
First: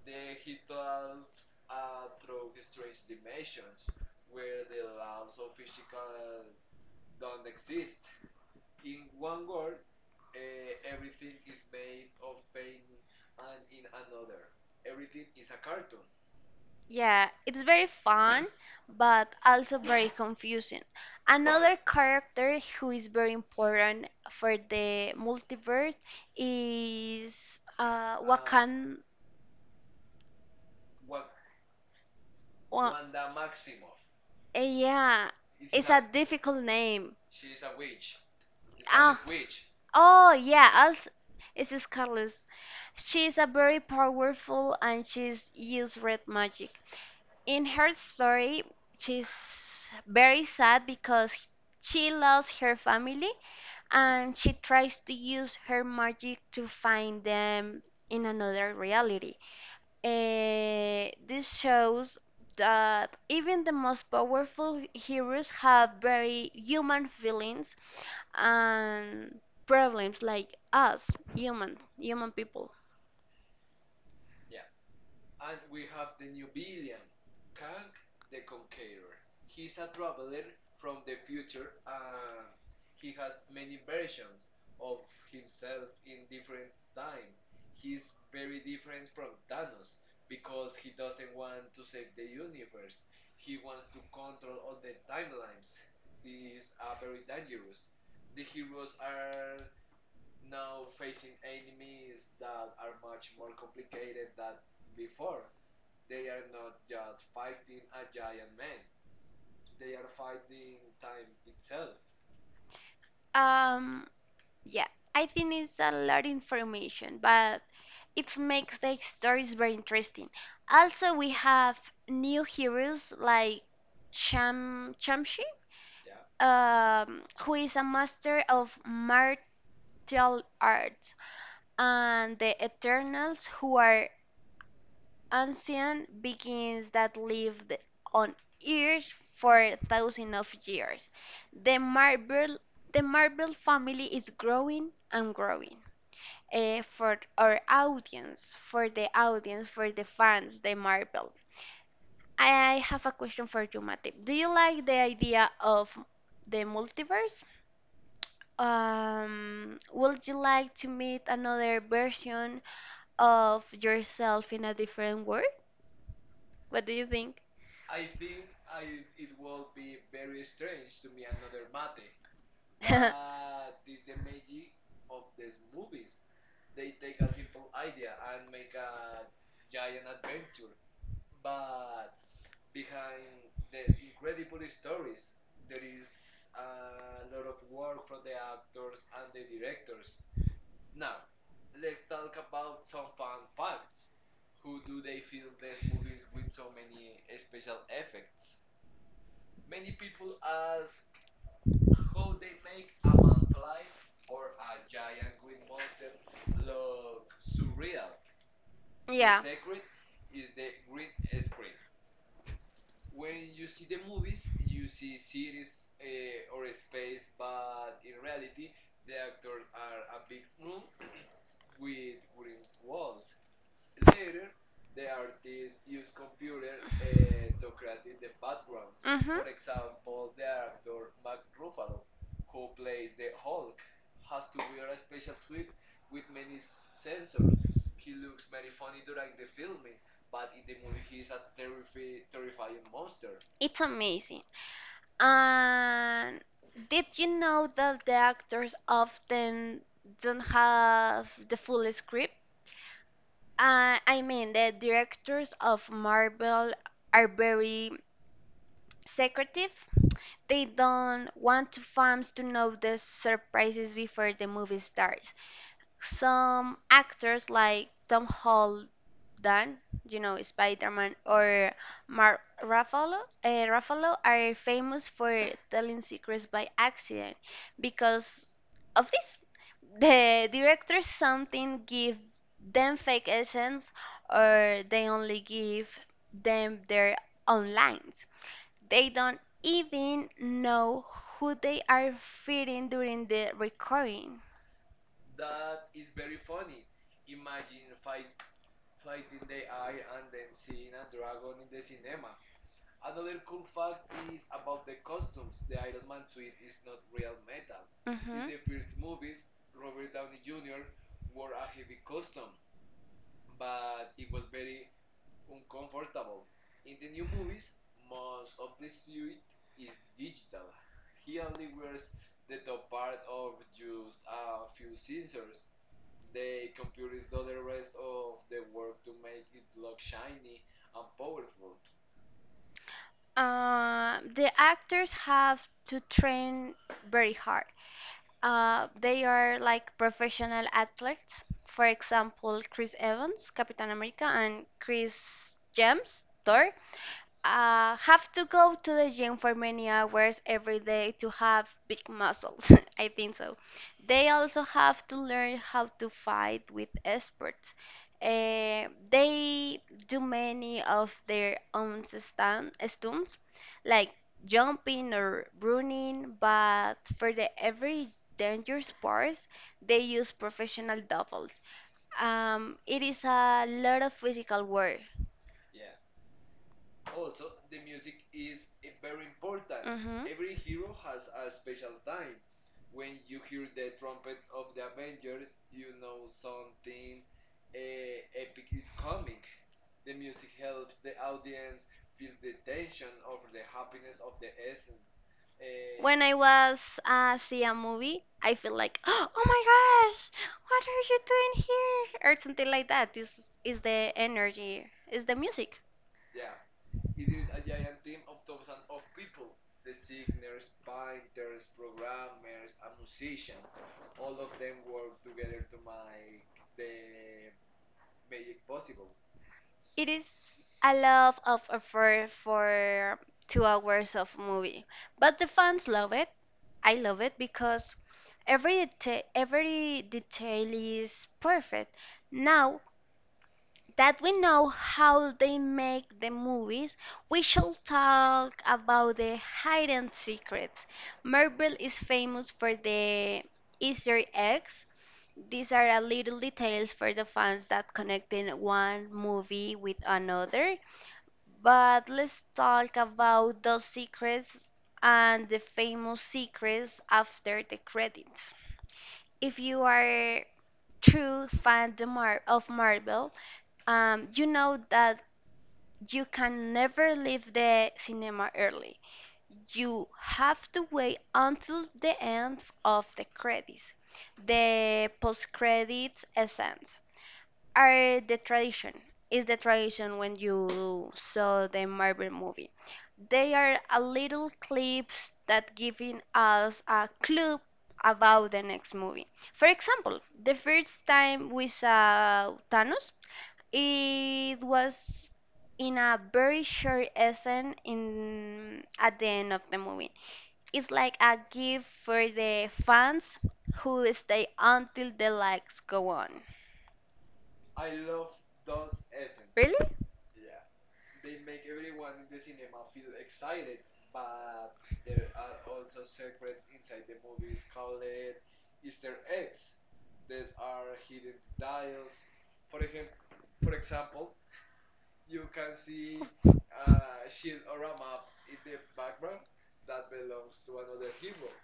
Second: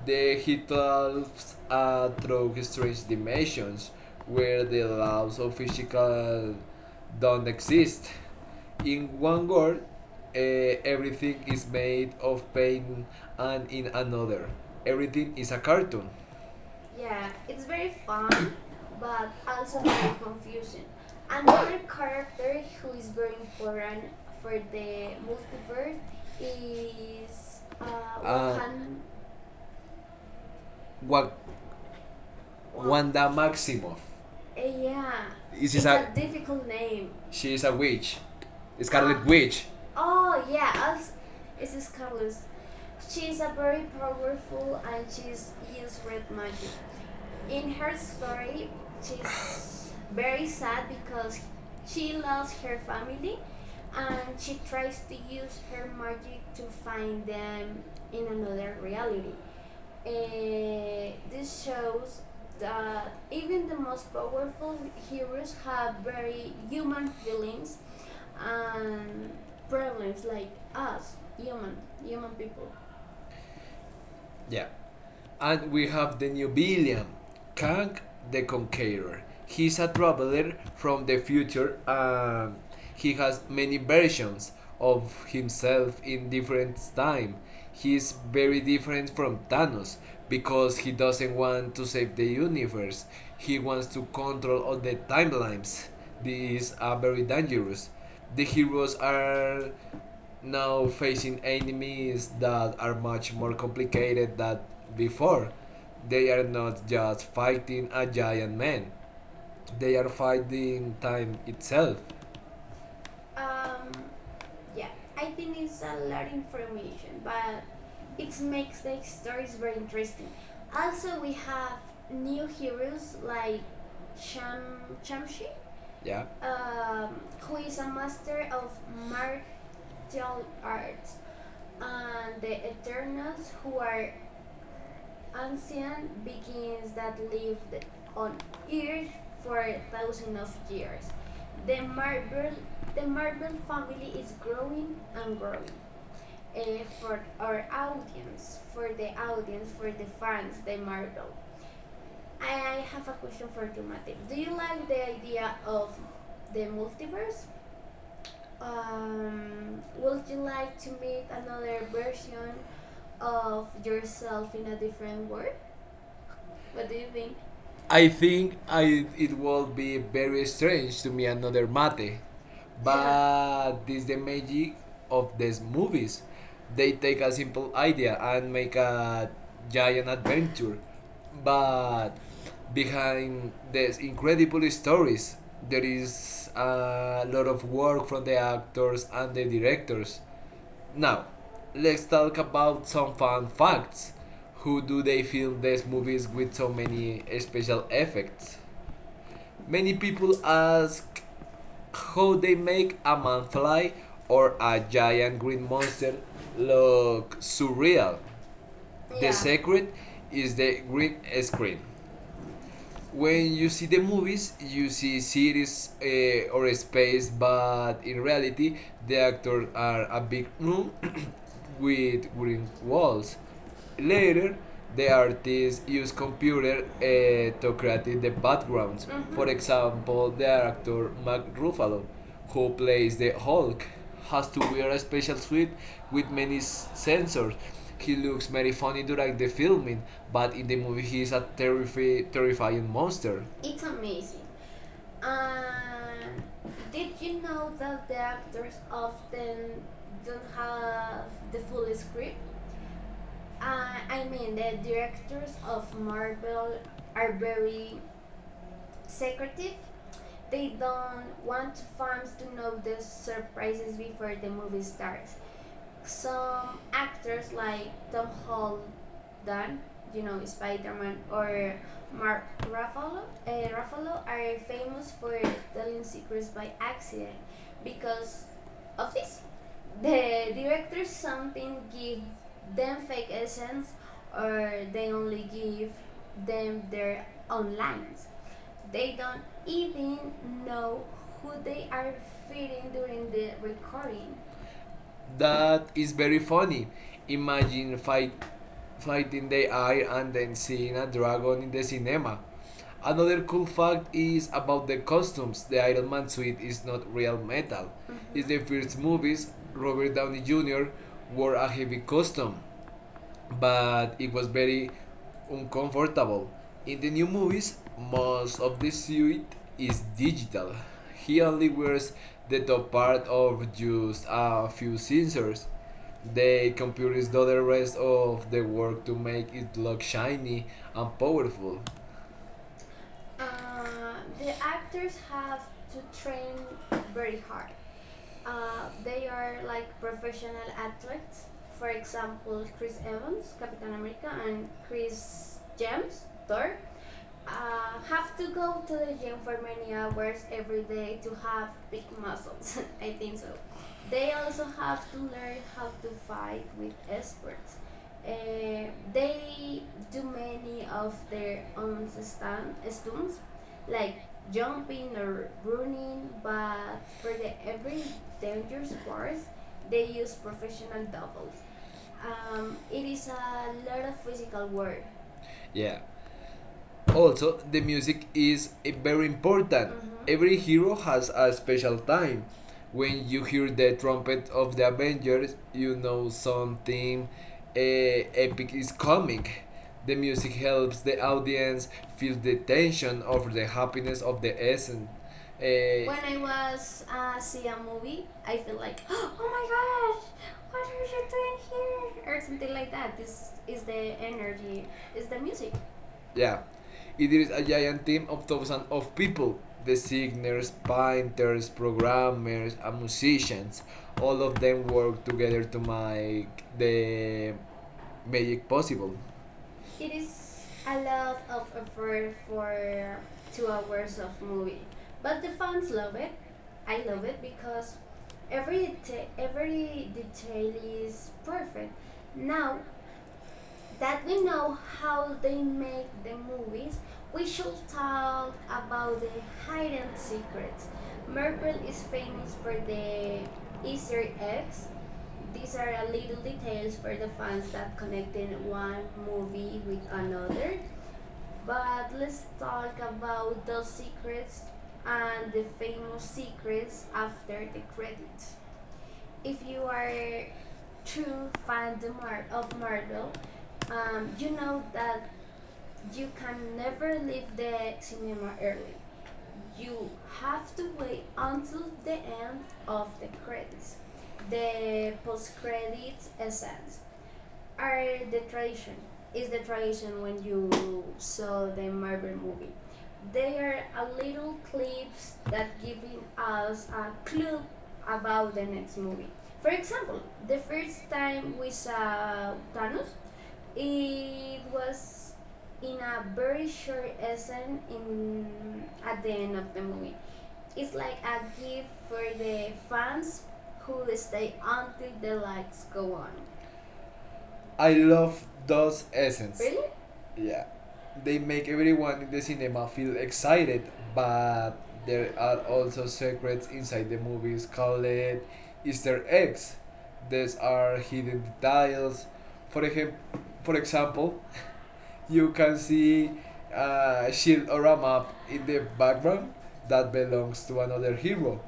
Speaker 2: The he talks through strange dimensions where the laws of physical don't exist. In one world, everything is made of pain, and in another, everything is a cartoon. Yeah,
Speaker 1: Yeah, it's very
Speaker 2: fun,
Speaker 1: fun,
Speaker 2: but
Speaker 1: but
Speaker 2: also
Speaker 1: also
Speaker 2: very
Speaker 1: very
Speaker 2: confusing.
Speaker 1: confusing. Another
Speaker 2: Another character
Speaker 1: character
Speaker 2: who
Speaker 1: who
Speaker 2: is
Speaker 1: is
Speaker 2: very
Speaker 1: very
Speaker 2: different
Speaker 1: important for
Speaker 2: from the
Speaker 1: the multiverse
Speaker 2: multiverse is
Speaker 1: is
Speaker 2: uh, Wakan. Wuhan.
Speaker 1: Wakan.
Speaker 2: Wak
Speaker 1: Wa-
Speaker 2: Wanda Maximoff.
Speaker 1: Eh,
Speaker 2: Yeah.
Speaker 1: yeah,
Speaker 2: This is it's
Speaker 1: it's a
Speaker 2: a
Speaker 1: difficult
Speaker 2: difficult name.
Speaker 1: name.
Speaker 2: She is a witch. Scarlet Witch.
Speaker 1: Scarlet Ah,
Speaker 2: Oh,
Speaker 1: oh yeah, also it's
Speaker 2: it's Scarlet.
Speaker 1: Scarlet.
Speaker 2: She
Speaker 1: She is
Speaker 2: is
Speaker 1: a
Speaker 2: a very
Speaker 1: very
Speaker 2: powerful
Speaker 1: powerful
Speaker 2: and
Speaker 1: and
Speaker 2: she
Speaker 1: she's used
Speaker 2: uses
Speaker 1: red
Speaker 2: red
Speaker 1: magic.
Speaker 2: magic.
Speaker 1: In
Speaker 2: In her
Speaker 1: her story,
Speaker 2: story,
Speaker 1: she's
Speaker 2: she's very
Speaker 1: very sad
Speaker 2: because
Speaker 1: because
Speaker 2: she
Speaker 1: she
Speaker 2: lost
Speaker 1: lost
Speaker 2: her
Speaker 1: her family
Speaker 2: family and
Speaker 1: and she tries to use her
Speaker 2: to
Speaker 1: magic to
Speaker 2: find
Speaker 1: find
Speaker 2: them
Speaker 1: them
Speaker 2: in
Speaker 1: in
Speaker 2: another
Speaker 1: another
Speaker 2: reality.
Speaker 1: reality. This
Speaker 2: This
Speaker 1: shows that even
Speaker 2: even
Speaker 1: the
Speaker 2: the
Speaker 1: most
Speaker 2: most powerful
Speaker 1: powerful
Speaker 2: hero
Speaker 1: heroes have very
Speaker 2: human
Speaker 1: human
Speaker 2: feelings
Speaker 1: feelings
Speaker 2: and
Speaker 1: and
Speaker 2: problems
Speaker 1: problems
Speaker 2: like
Speaker 1: like us
Speaker 2: human
Speaker 1: human
Speaker 2: human
Speaker 1: human
Speaker 2: people.
Speaker 1: people
Speaker 2: Yeah, and we have the new billion. Kang the Conqueror. He's a traveler from the future and he has many versions of himself in different time. He's very different from Thanos because he doesn't want to save the universe. He wants to control all the timelines. These are very dangerous. The heroes are now facing enemies that are much more complicated than before. They are not just fighting a giant man, they are fighting time itself. Um,
Speaker 1: um
Speaker 2: yeah,
Speaker 1: yeah I
Speaker 2: it
Speaker 1: think
Speaker 2: is
Speaker 1: it's a
Speaker 2: a
Speaker 1: lot of
Speaker 2: formation,
Speaker 1: information
Speaker 2: but
Speaker 1: but
Speaker 2: it
Speaker 1: it
Speaker 2: makes
Speaker 1: makes the
Speaker 2: the story
Speaker 1: stories
Speaker 2: very
Speaker 1: very
Speaker 2: interesting.
Speaker 1: interesting
Speaker 2: I have
Speaker 1: also we have new
Speaker 2: new
Speaker 1: heroes
Speaker 2: heroes like.
Speaker 1: like cham chamshi
Speaker 2: Yeah,
Speaker 1: who
Speaker 2: who-
Speaker 1: is a master of martial
Speaker 2: the others
Speaker 1: arts and the
Speaker 2: are not
Speaker 1: eternals
Speaker 2: who
Speaker 1: who are ancient
Speaker 2: beings
Speaker 1: beings
Speaker 2: that
Speaker 1: that lived
Speaker 2: lived on
Speaker 1: on
Speaker 2: Earth
Speaker 1: Earth for
Speaker 2: for
Speaker 1: thousands
Speaker 2: thousands of
Speaker 1: of
Speaker 2: years.
Speaker 1: years.
Speaker 2: The
Speaker 1: The
Speaker 2: marble,
Speaker 1: Marvel, the
Speaker 2: the
Speaker 1: Marvel
Speaker 2: marble
Speaker 1: family
Speaker 2: family
Speaker 1: is
Speaker 2: is
Speaker 1: growing
Speaker 2: growing
Speaker 1: and
Speaker 2: and growing.
Speaker 1: growing.
Speaker 2: Audience
Speaker 1: For
Speaker 2: for the
Speaker 1: the
Speaker 2: audience
Speaker 1: audience,
Speaker 2: for
Speaker 1: for the
Speaker 2: fans,
Speaker 1: fans, the
Speaker 2: the marble.
Speaker 1: Marvel. I have a question for
Speaker 2: For
Speaker 1: you,
Speaker 2: the Marvel.
Speaker 1: Mate. Do you like
Speaker 2: Like
Speaker 1: the
Speaker 2: the
Speaker 1: idea
Speaker 2: of
Speaker 1: of
Speaker 2: the
Speaker 1: the
Speaker 2: multiverse.
Speaker 1: multiverse?
Speaker 2: Would
Speaker 1: Would
Speaker 2: you
Speaker 1: you like
Speaker 2: like
Speaker 1: to
Speaker 2: to meet
Speaker 1: meet another
Speaker 2: John
Speaker 1: version of
Speaker 2: Elf
Speaker 1: yourself in
Speaker 2: in
Speaker 1: a
Speaker 2: a different.
Speaker 1: different world?
Speaker 2: What
Speaker 1: What do
Speaker 2: do you
Speaker 1: you
Speaker 2: think?
Speaker 1: think?
Speaker 2: I think I it will be very strange to me another mate,
Speaker 1: [laughs]
Speaker 2: but
Speaker 1: Yeah. Mhm.
Speaker 2: yeah. This is the magic of these movies. They take a simple idea and make a giant adventure, but behind these incredible stories, there is a lot of work from the actors and the directors. Now, let's talk about some fun facts. Who do they film these movies with so many special effects? Many people ask how they make a man fly or a giant green monster look surreal. Yeah. The secret is the green screen when you see the movies, you see cities or space, but in reality, the actors are a big room [coughs] with green walls. Later, the artists use computer to create the backgrounds. Mhm. For example, the actor Mark Ruffalo who plays the Hulk, has to wear a special suit with many sensors. He looks very funny during the filming, but in the movie he is a terrifying monster.
Speaker 1: It's
Speaker 2: It's amazing.
Speaker 1: amazing.
Speaker 2: Uh,
Speaker 1: And
Speaker 2: this
Speaker 1: did you know that the actors
Speaker 2: then
Speaker 1: often
Speaker 2: the,
Speaker 1: don't have
Speaker 2: the
Speaker 1: the
Speaker 2: full
Speaker 1: full
Speaker 2: script.
Speaker 1: script?
Speaker 2: I, I
Speaker 1: I mean,
Speaker 2: mean,
Speaker 1: the
Speaker 2: the
Speaker 1: directors
Speaker 2: of
Speaker 1: of Marvel
Speaker 2: Marvel
Speaker 1: are
Speaker 2: are
Speaker 1: very
Speaker 2: very. Sick.
Speaker 1: secretive. They
Speaker 2: They don't
Speaker 1: don't
Speaker 2: want
Speaker 1: want fans to know the
Speaker 2: surprises
Speaker 1: surprises before
Speaker 2: before
Speaker 1: the
Speaker 2: the
Speaker 1: movie
Speaker 2: movie starts.
Speaker 1: starts. Some actors
Speaker 2: Like
Speaker 1: like
Speaker 2: the
Speaker 1: Tom
Speaker 2: whole,
Speaker 1: Holland, you
Speaker 2: you
Speaker 1: know,
Speaker 2: know,
Speaker 1: Spider-Man,
Speaker 2: Spider-Man
Speaker 1: or
Speaker 2: or
Speaker 1: Mark
Speaker 2: Mark
Speaker 1: Ruffalo, Ruffalo are famous
Speaker 2: for
Speaker 1: for telling
Speaker 2: telling
Speaker 1: secrets
Speaker 2: secrets by
Speaker 1: by
Speaker 2: accident.
Speaker 1: accident because of this. The director
Speaker 2: Didn't
Speaker 1: something give
Speaker 2: give
Speaker 1: them fake essence,
Speaker 2: or
Speaker 1: or they
Speaker 2: they
Speaker 1: only
Speaker 2: only
Speaker 1: give
Speaker 2: give them
Speaker 1: them their
Speaker 2: their
Speaker 1: own
Speaker 2: own lines.
Speaker 1: lines. They don't
Speaker 2: Even
Speaker 1: even
Speaker 2: know
Speaker 1: know
Speaker 2: who
Speaker 1: who they are feeding
Speaker 2: feeding
Speaker 1: during
Speaker 2: during the
Speaker 1: the
Speaker 2: morning.
Speaker 1: recording.
Speaker 2: That is very funny. Imagine fighting the eye and then seeing a dragon in the cinema. Another cool fact is about the costumes. The Iron Man suit is not real metal. It's the first
Speaker 1: Hmm.
Speaker 2: movies Robert Downey Jr. wore a heavy costume but it was very uncomfortable. In the new movies, most of the suit is digital. He only wears the top part of just a few sensors. The computers do the rest of the work to make it look shiny and powerful. Uh, the
Speaker 1: The actors
Speaker 2: actors have
Speaker 1: have to
Speaker 2: to train
Speaker 1: train very
Speaker 2: very
Speaker 1: hard.
Speaker 2: hard.
Speaker 1: They
Speaker 2: They are
Speaker 1: are
Speaker 2: like
Speaker 1: like
Speaker 2: professional
Speaker 1: professional
Speaker 2: athletes.
Speaker 1: athletes.
Speaker 2: For
Speaker 1: For example,
Speaker 2: example,
Speaker 1: Chris
Speaker 2: Chris Evans,
Speaker 1: Evans,
Speaker 2: Captain
Speaker 1: Captain America,
Speaker 2: America, and
Speaker 1: and
Speaker 2: Chris
Speaker 1: Chris
Speaker 2: James,
Speaker 1: James, Thor.
Speaker 2: Thor.
Speaker 1: Have to go to the gym for many hours
Speaker 2: Every
Speaker 1: every day
Speaker 2: day
Speaker 1: to have big muscles. [laughs] I think so. They also have
Speaker 2: to
Speaker 1: to learn
Speaker 2: learn
Speaker 1: how to fight with
Speaker 2: with experts.
Speaker 1: experts.
Speaker 2: They
Speaker 1: They
Speaker 2: do
Speaker 1: do many
Speaker 2: many
Speaker 1: of their
Speaker 2: on
Speaker 1: own
Speaker 2: the stand stunts,
Speaker 1: stunts, like
Speaker 2: jumping
Speaker 1: jumping
Speaker 2: or
Speaker 1: or
Speaker 2: running,
Speaker 1: running,
Speaker 2: but
Speaker 1: but for the
Speaker 2: very
Speaker 1: every
Speaker 2: dangerous
Speaker 1: dangerous
Speaker 2: sport.
Speaker 1: parts, they
Speaker 2: They use
Speaker 1: use professional
Speaker 2: doubles.
Speaker 1: doubles.
Speaker 2: It
Speaker 1: It is
Speaker 2: is a
Speaker 1: a lot of physical
Speaker 2: physical work.
Speaker 1: work.
Speaker 2: Yeah, also the music is very important. Mm-hmm.
Speaker 1: Mhm.
Speaker 2: Every hero has a special time. When you hear the trumpet of the Avengers you know something epic is coming. The music helps the audience feel the tension of the happiness of the essence. When
Speaker 1: When
Speaker 2: I
Speaker 1: I
Speaker 2: was
Speaker 1: was see
Speaker 2: see a
Speaker 1: a
Speaker 2: movie,
Speaker 1: movie,
Speaker 2: I
Speaker 1: I
Speaker 2: feel
Speaker 1: feel
Speaker 2: like,
Speaker 1: like, [gasps]
Speaker 2: [gasps]
Speaker 1: oh
Speaker 2: oh,
Speaker 1: my gosh, what are you doing here? Or
Speaker 2: here,
Speaker 1: something
Speaker 2: something like
Speaker 1: like that.
Speaker 2: this
Speaker 1: This is the
Speaker 2: energy
Speaker 1: energy,
Speaker 2: is
Speaker 1: is
Speaker 2: the
Speaker 1: the
Speaker 2: music.
Speaker 1: music.
Speaker 2: Yeah, it is a giant team of thousands of people. Designers, painters, programmers, and musicians. All of them work together to make the magic possible. It
Speaker 1: It
Speaker 2: is
Speaker 1: is
Speaker 2: a
Speaker 1: a
Speaker 2: love
Speaker 1: love of a for
Speaker 2: to
Speaker 1: two
Speaker 2: a
Speaker 1: hours
Speaker 2: love
Speaker 1: of
Speaker 2: movie,
Speaker 1: movie,
Speaker 2: but
Speaker 1: but the
Speaker 2: fans
Speaker 1: fans
Speaker 2: love
Speaker 1: love
Speaker 2: it.
Speaker 1: it. I love it because
Speaker 2: every
Speaker 1: every
Speaker 2: every detail
Speaker 1: detail
Speaker 2: is
Speaker 1: is perfect.
Speaker 2: now
Speaker 1: Now
Speaker 2: that
Speaker 1: that we
Speaker 2: we
Speaker 1: know
Speaker 2: know
Speaker 1: how
Speaker 2: they
Speaker 1: they
Speaker 2: made
Speaker 1: make
Speaker 2: this.
Speaker 1: the movies,
Speaker 2: We
Speaker 1: we shall
Speaker 2: talk
Speaker 1: talk about
Speaker 2: about the
Speaker 1: the
Speaker 2: hidden
Speaker 1: hidden
Speaker 2: secrets.
Speaker 1: secrets.
Speaker 2: Mer-
Speaker 1: Marvel is
Speaker 2: is famous
Speaker 1: famous
Speaker 2: for
Speaker 1: for
Speaker 2: the
Speaker 1: the Easter
Speaker 2: Easter eggs,
Speaker 1: eggs.
Speaker 2: these
Speaker 1: These are a little details for the
Speaker 2: ones
Speaker 1: fans
Speaker 2: that
Speaker 1: that
Speaker 2: connected
Speaker 1: connecting
Speaker 2: one
Speaker 1: one movie
Speaker 2: movie with
Speaker 1: with
Speaker 2: another,
Speaker 1: another.
Speaker 2: but
Speaker 1: But let's talk about those
Speaker 2: secrets
Speaker 1: secrets
Speaker 2: and
Speaker 1: and
Speaker 2: the
Speaker 1: the famous secrets
Speaker 2: secrets are great.
Speaker 1: after the credits. If you are true
Speaker 2: And
Speaker 1: fan
Speaker 2: the
Speaker 1: the
Speaker 2: mall,
Speaker 1: Mar- of Marvel,
Speaker 2: you
Speaker 1: you know
Speaker 2: know that
Speaker 1: that you
Speaker 2: you
Speaker 1: can
Speaker 2: can
Speaker 1: never
Speaker 2: never leave
Speaker 1: leave
Speaker 2: the
Speaker 1: the
Speaker 2: cinema
Speaker 1: cinema
Speaker 2: early.
Speaker 1: early.
Speaker 2: You
Speaker 1: You
Speaker 2: have
Speaker 1: have to
Speaker 2: to wait
Speaker 1: wait
Speaker 2: until
Speaker 1: until
Speaker 2: the
Speaker 1: the
Speaker 2: end
Speaker 1: end
Speaker 2: of
Speaker 1: of
Speaker 2: the
Speaker 1: the
Speaker 2: credits.
Speaker 1: credits.
Speaker 2: The
Speaker 1: The
Speaker 2: post
Speaker 1: post credits
Speaker 2: credits scenes
Speaker 1: essence
Speaker 2: are
Speaker 1: are the tradition. Is the
Speaker 2: frustration
Speaker 1: tradition
Speaker 2: when
Speaker 1: when
Speaker 2: you
Speaker 1: you
Speaker 2: saw
Speaker 1: saw
Speaker 2: the
Speaker 1: the
Speaker 2: Marvel
Speaker 1: Marvel
Speaker 2: movie.
Speaker 1: movie. They
Speaker 2: The
Speaker 1: are a
Speaker 2: little
Speaker 1: little
Speaker 2: clips
Speaker 1: clips that giving us a clue
Speaker 2: of
Speaker 1: about
Speaker 2: the
Speaker 1: the
Speaker 2: next
Speaker 1: next
Speaker 2: movie.
Speaker 1: movie. For example,
Speaker 2: The
Speaker 1: the first time
Speaker 2: frame we
Speaker 1: we
Speaker 2: saw
Speaker 1: saw Thanos,
Speaker 2: is
Speaker 1: it was in a very short essence
Speaker 2: in
Speaker 1: in
Speaker 2: at
Speaker 1: at
Speaker 2: the
Speaker 1: the
Speaker 2: end
Speaker 1: end of
Speaker 2: of the
Speaker 1: the
Speaker 2: movie.
Speaker 1: movie. It's like a
Speaker 2: Give
Speaker 1: gift
Speaker 2: for
Speaker 1: for
Speaker 2: the
Speaker 1: the fans
Speaker 2: fans.
Speaker 1: who stay until the lights
Speaker 2: Let's
Speaker 1: go
Speaker 2: go on.
Speaker 1: on.
Speaker 2: I love those essence.
Speaker 1: Really?
Speaker 2: Yeah, they make everyone in the cinema feel excited, but there are also secrets inside the movies called easter eggs. These are hidden details for, ejem- for example you can see a shield or a map in the background that belongs to another hero.